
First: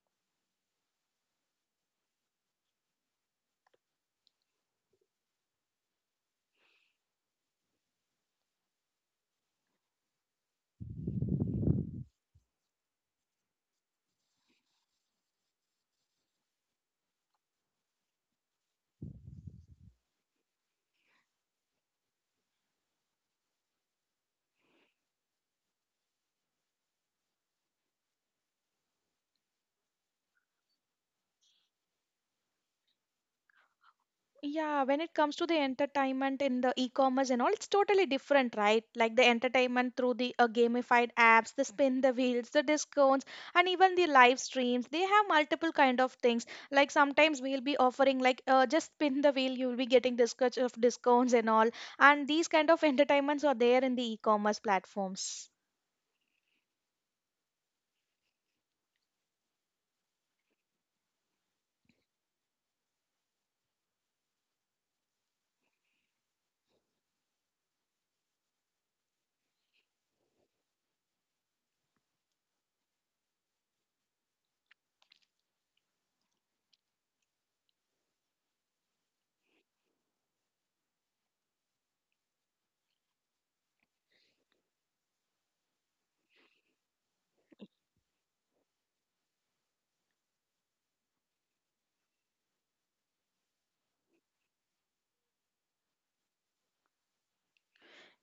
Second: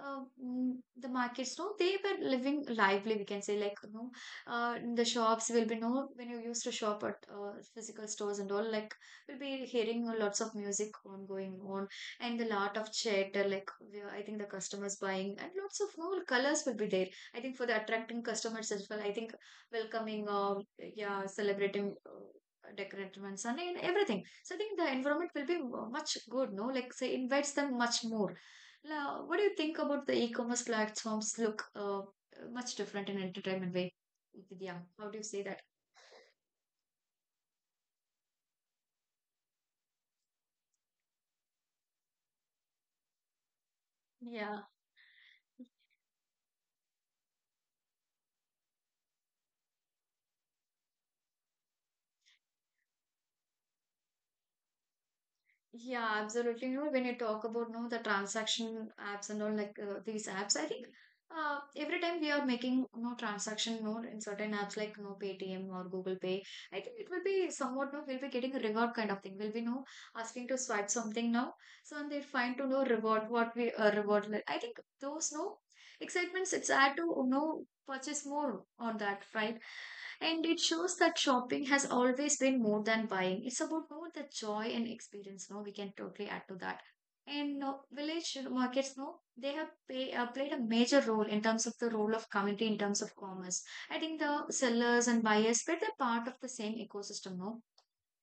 Speaker 1: Uh, mm, the markets, no, they were living lively. We can say like no, uh, the shops will be no when you used to shop at uh, physical stores and all. Like we'll be hearing lots of music on going on, and the lot of chatter. Like we- I think the customers buying and lots of no colors will be there I think for the attracting customers as well. I think welcoming, uh, yeah, celebrating, uh, decorative and sun and everything. So I think the environment will be mu- much good. No, like say invites them much more. Now, what do you think about the e-commerce platforms? Look, uh, much different in entertainment way. Vidya,
Speaker 2: Yeah, when
Speaker 1: how
Speaker 2: it
Speaker 1: do you
Speaker 2: comes
Speaker 1: say
Speaker 2: to the
Speaker 1: that?
Speaker 2: entertainment in the e-commerce and all, it's totally different, right? Like the entertainment through the uh, gamified apps, the spin the wheels, the discounts, and even the live
Speaker 1: Yeah.
Speaker 2: streams. They have multiple kind of things. Like sometimes we'll be offering like uh, just spin the wheel, you'll be getting this much of discounts and all. And these kind of entertainments are there in the e-commerce platforms.
Speaker 1: Yeah, absolutely. You know, when you talk about no the transaction apps and all like uh, these apps, I think uh, every time we are making no transaction no in certain apps like no Paytm or Google Pay, I think it will be somewhat no we'll be getting a reward kind of thing. We'll be no asking to swipe something now, so and they find to know reward what we uh, reward. Like, I think those no excitements it's add to you know purchase more on that right and it shows that shopping has always been more than buying. It's about more the joy and experience. No, we can totally add to that. And uh, village markets, no, they have pay, uh, played a major role in terms of the role of community, in terms of commerce. I think the sellers and buyers, but they're part of the same ecosystem, no?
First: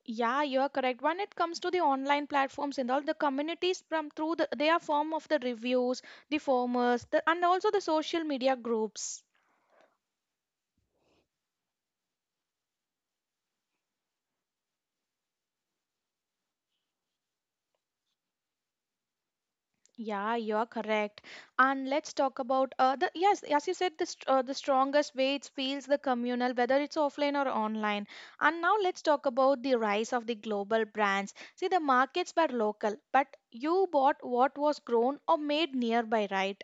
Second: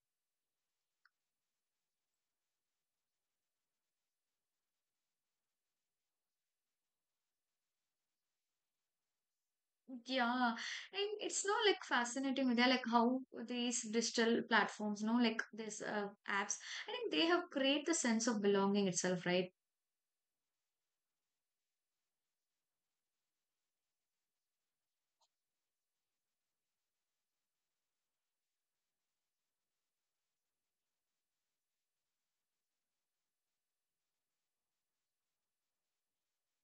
Speaker 2: Yeah, you're correct. When it comes to the online platforms and all, the communities from through the, their form of the reviews, the formers, the, and also the social media groups.
Speaker 1: Yeah, and it's not like fascinating with like how these digital platforms, no, like these uh, apps. I think they have created the sense of belonging itself, right?
Speaker 2: Yeah, you're correct. And let's talk about uh, the yes, as you said, the st- uh, the strongest way it feels the communal, whether it's offline or online. And now let's talk about the rise of the global brands. See, the markets were local, but you bought what was grown or made nearby, right?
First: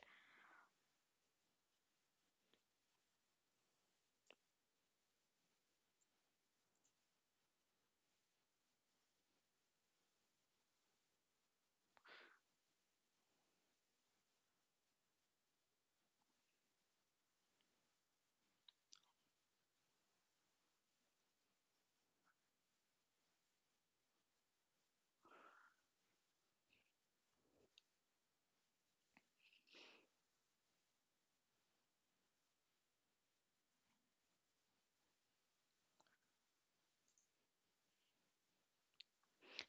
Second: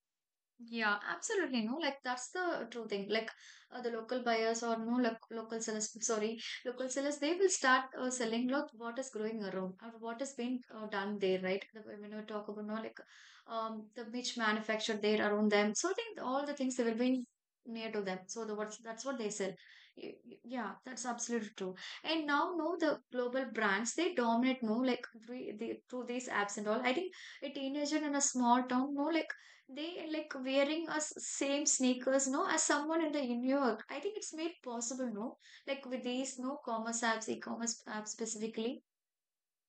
Speaker 1: Yeah, absolutely. No, like that's the true thing. Like uh, the local buyers or no like, local sellers, sorry, local sellers, they will start uh, selling lot what is growing around or what is being uh, done there, right? The, when we talk about no like um the which manufactured there around them, so I think all the things they will be near to them. So the what's that's what they sell. Y- y- Yeah, that's absolutely true. And now, no, the global brands they dominate. No, like we, they, through these apps and all. I think a teenager in a small town, no, like they like wearing us same sneakers, no, as someone in the New York. I think it's made possible, no, like with these no commerce apps, e-commerce apps specifically.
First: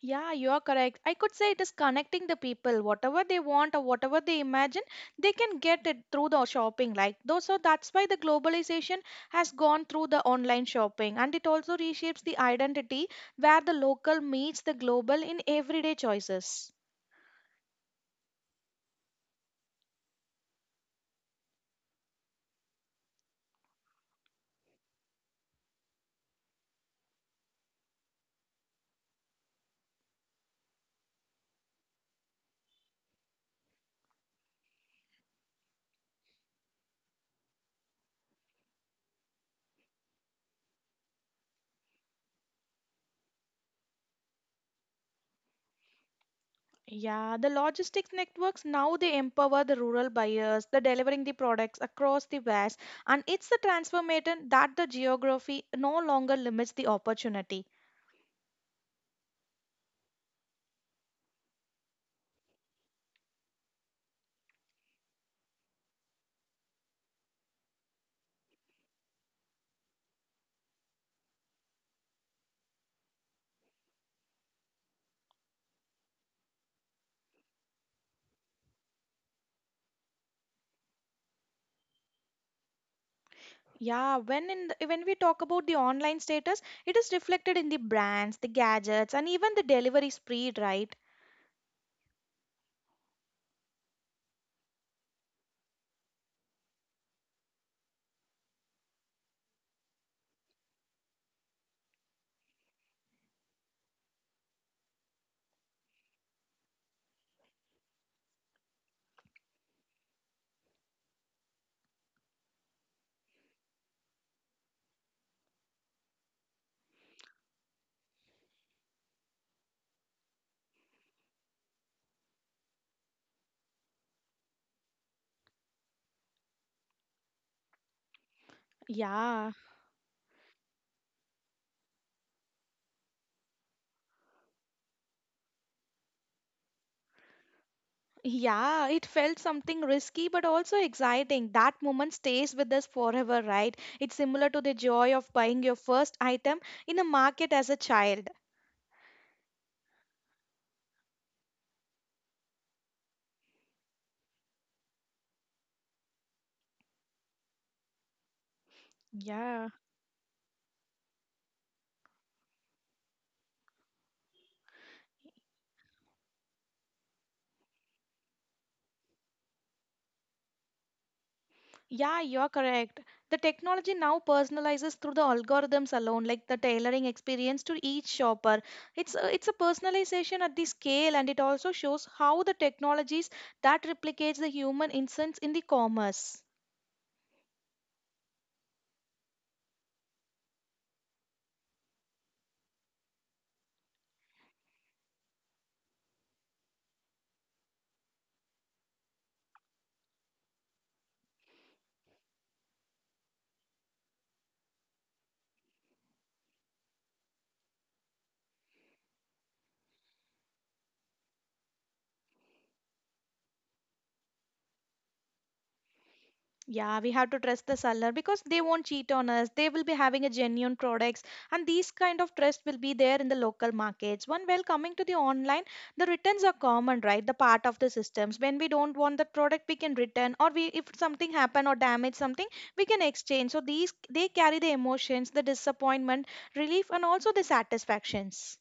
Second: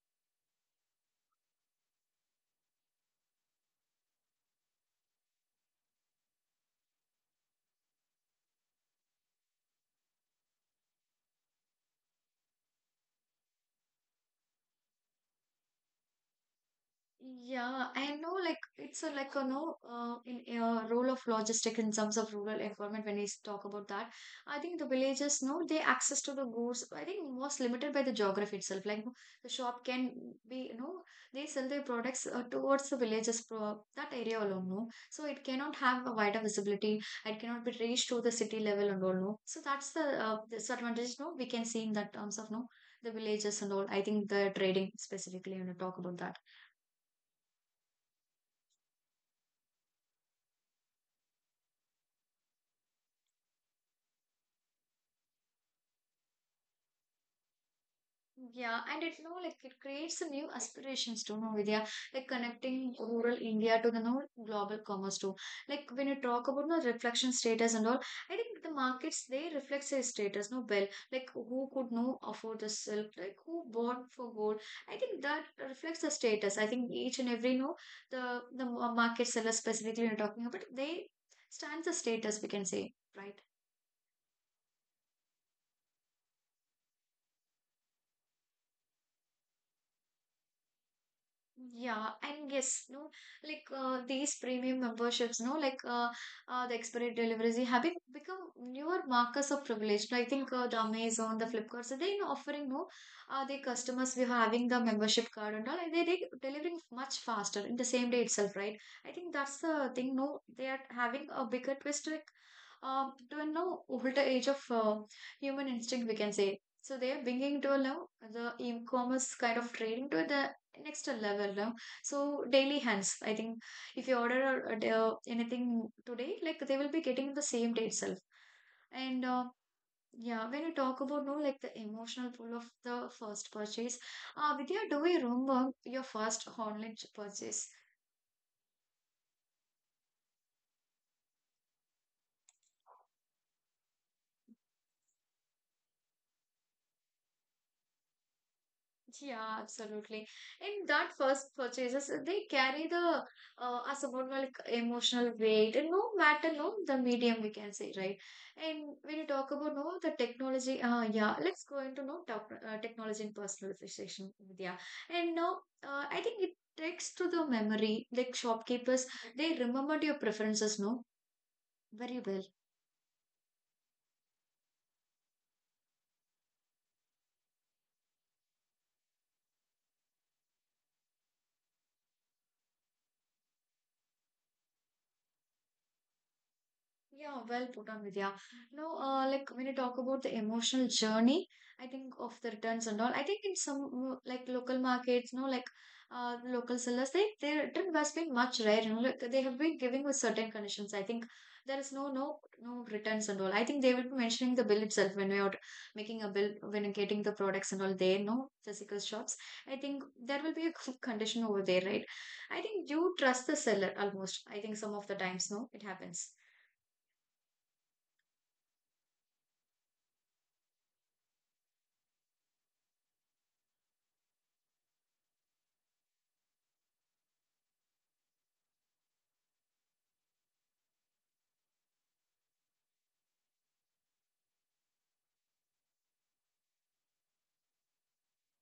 Speaker 2: Yeah, you are correct. I could say it is connecting the people. Whatever they want or whatever they imagine, they can get it through the shopping. Like though, so that's why the globalization has gone through the online shopping, and it also reshapes the identity where the local meets the global in everyday choices.
Speaker 1: Yeah, I know like it's a like a no uh, in uh, role of logistic in terms of rural environment when we talk about that. I think the villages no they access to the goods I think most limited by the geography itself. Like no, the shop can be you know they sell their products uh, towards the villages pro that area alone no. So it cannot have a wider visibility. It cannot be reached to the city level and all no. So that's the uh, disadvantage no we can see in that terms of no the villages and all. I think the trading specifically when you know, talk about that.
Speaker 2: Yeah, the logistics networks now they empower the rural buyers, the delivering the products across the vast, and it's the transformation that the geography no longer limits the opportunity.
Speaker 1: Yeah, and it's no like it creates a new aspirations to know Vidya, like connecting rural India to the no global commerce too. Like when you talk about no reflection status and all, I think the markets they reflect their status no well. Like who could no afford the silk, like who bought for gold. I think that reflects the status. I think each and every no the the market seller specifically you're talking about they stands the status we can say, right?
Speaker 2: Yeah, when in the, when we talk about the online status, it is reflected in the brands, the gadgets, and even the delivery speed, right?
Speaker 1: Yeah, and yes, no, like uh, these premium memberships, no, like uh, uh, the expedited deliveries they have been- become newer markers of privilege. No, I think uh, the Amazon, the Flipkart, so they are offering no, uh, the customers we are having the membership card and all, and they they delivering much faster in the same day itself, right? I think that's the thing. No, they are having a bigger twist, like um, to a now older age of uh, human instinct, we can say. So they are bringing to a now the e-commerce kind of trading to the next level no? So daily hands I think if you order a- a d- uh, anything today like they will be getting the same day itself and uh,
Speaker 2: Yeah,
Speaker 1: yeah when you talk about no like the emotional pull of the first purchase uh Vidya do you remember your first online ch- purchase
Speaker 2: yeah, it felt something risky but also exciting. That moment stays with us forever, right? It's similar to the joy of buying your first item in a market as a child.
Speaker 1: Yeah, absolutely. In that first purchases, they carry the uh, a somewhat like emotional weight, and no matter no the medium we can say, right? And when you talk
Speaker 2: Yeah.
Speaker 1: about no the technology, uh, yeah, let's go into no top, uh, technology and personalization, Vidya. And now, uh, I think it takes to the memory, like shopkeepers, they remembered your preferences, no, very
Speaker 2: Yeah,
Speaker 1: well.
Speaker 2: you're correct. The technology now personalizes through the algorithms alone, like the tailoring experience to each shopper. It's a, it's a personalization at the scale, and it also shows how the technologies that replicates the human insights in the commerce.
Speaker 1: Yeah, well put on Vidya. No, uh, like when you talk about the emotional journey, I think of the returns and all. I think in some mm, like local markets, no, like uh, local sellers, they their return has been much rare. You know, like they have been giving with certain conditions. I think there is no no no returns and all. I think they will be mentioning the bill itself when we are making a bill when getting the products and all. They no physical shops. I think there will be a condition over there, right? I think you trust the seller almost. I think some of the times, no, it happens.
Speaker 2: Yeah, we have to trust the seller because they won't cheat on us. They will be having a genuine products and these kind of trust will be there in the local markets. One while coming to the online, the returns are common, right? The part of the systems. When we don't want the product, we can return or we if something happen or damage something, we can exchange. So these they carry the emotions, the disappointment, relief and also the satisfactions.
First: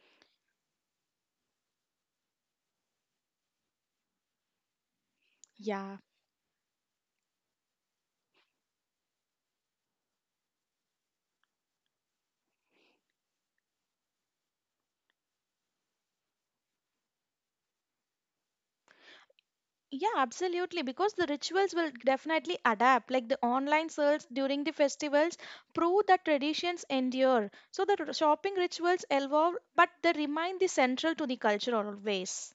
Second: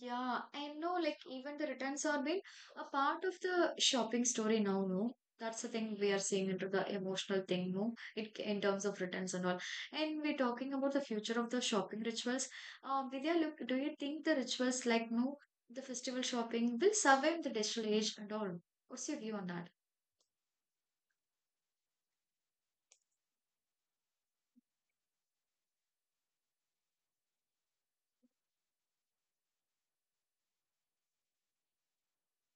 Speaker 1: Yeah, I know, like, even the returns are being a part of the shopping story now, no? That's the thing
Speaker 2: Yeah.
Speaker 1: we are seeing into the emotional thing, no? It in terms of returns and all. And we're talking about the future of the shopping rituals. Uh, Vidya, look, do you think the rituals like, no, the festival shopping will survive the digital age and all? What's your view on that?
Speaker 2: Yeah, absolutely. Because the rituals will definitely adapt. Like the online sales during the festivals prove that traditions endure. So the r- shopping rituals evolve, but they remain the central to the culture always.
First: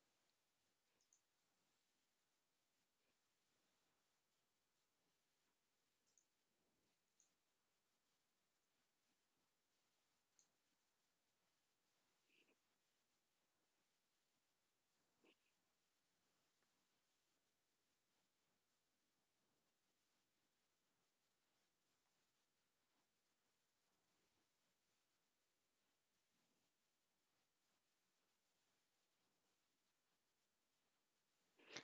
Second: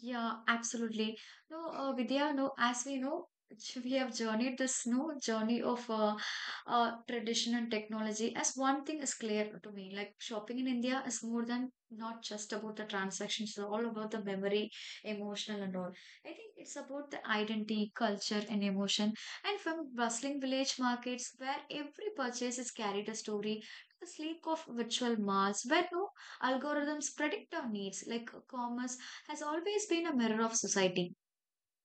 Speaker 1: Yeah, absolutely. No, uh, Vidya, no, as we know, j- we have journeyed this no journey of uh, uh, tradition and technology. As one thing is clear to me, like shopping in India is more than not just about the transactions, it's all about the memory, emotional, and all. I think it's about the identity, culture, and emotion. And from bustling village markets where every purchase is carried a story, to the sleek of virtual malls where no algorithms predict our needs, like commerce has always been a mirror of society.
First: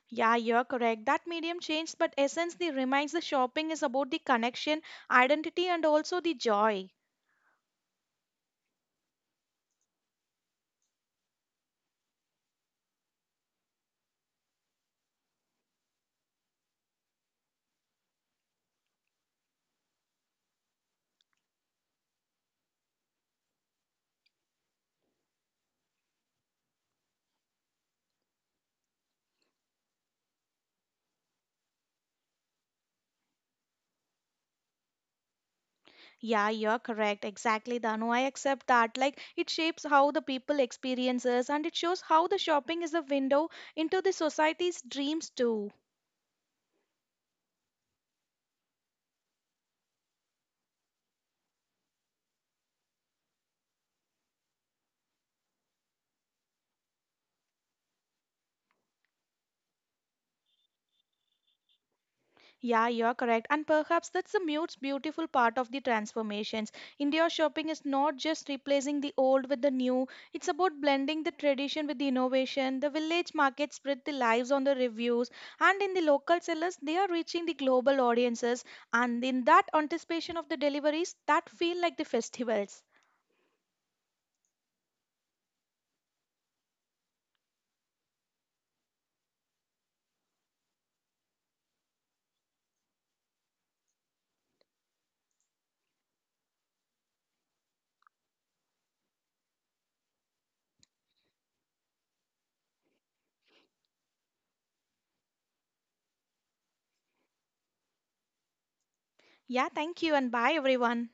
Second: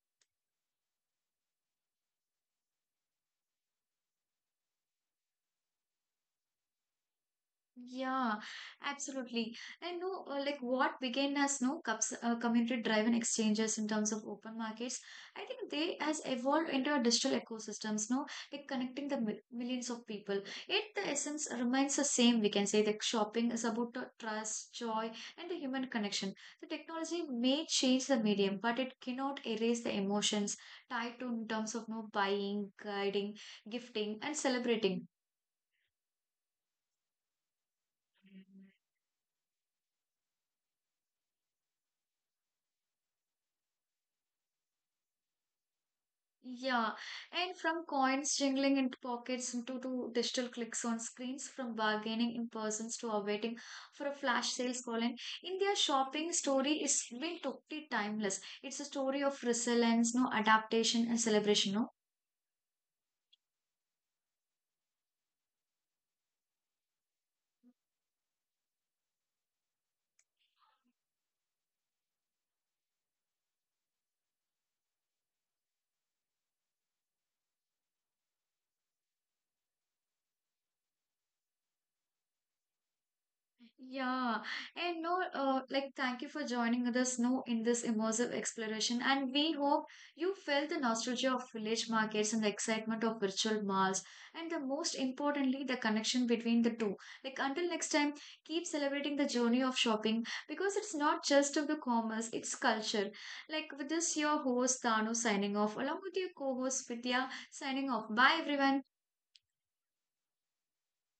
Speaker 2: Yeah, you're correct. That medium changed, but essence the remains the shopping is about the connection, identity, and also the joy.
Speaker 1: Yeah, absolutely. And no, uh, like what began as no cups, uh, community-driven exchanges in terms of open markets, I think they has evolved into a digital ecosystems. No, like connecting the mil- millions of people. Yet the essence remains the same. We can say that shopping is about the trust, joy, and the human connection. The technology may change the medium, but it cannot erase the emotions tied to in terms of no buying, guiding, gifting, and celebrating.
Speaker 2: Yeah, you're correct. Exactly, Danu. I accept that. Like it shapes how the people experiences and it shows how the shopping is a window into the society's dreams too.
Speaker 1: Yeah, and from coins jingling into pockets into to digital clicks on screens, from bargaining in persons to awaiting for a flash sales call in, India shopping story is been totally timeless. It's a story of resilience, no adaptation and celebration, no.
Speaker 2: Yeah, you're correct. And perhaps that's the mute's beautiful part of the transformations. Indoor shopping is not just replacing the old with the new, it's about blending the tradition with the innovation. The village markets spread the lives on the reviews, and in the local sellers, they are reaching the global audiences. And in that anticipation of the deliveries, that feel like the festivals.
Speaker 1: Yeah, and no, uh, like thank you for joining with us, no, in this immersive exploration. And we hope you felt the nostalgia of village markets and the excitement of virtual malls, and the most importantly, the connection between the two. Like until next time, keep celebrating the journey of shopping because it's not just of the commerce, it's culture. Like with this, your host Tanu signing off, along with your co-host Vidya signing off. Bye, everyone.
Speaker 2: Yeah, thank you, and bye, everyone.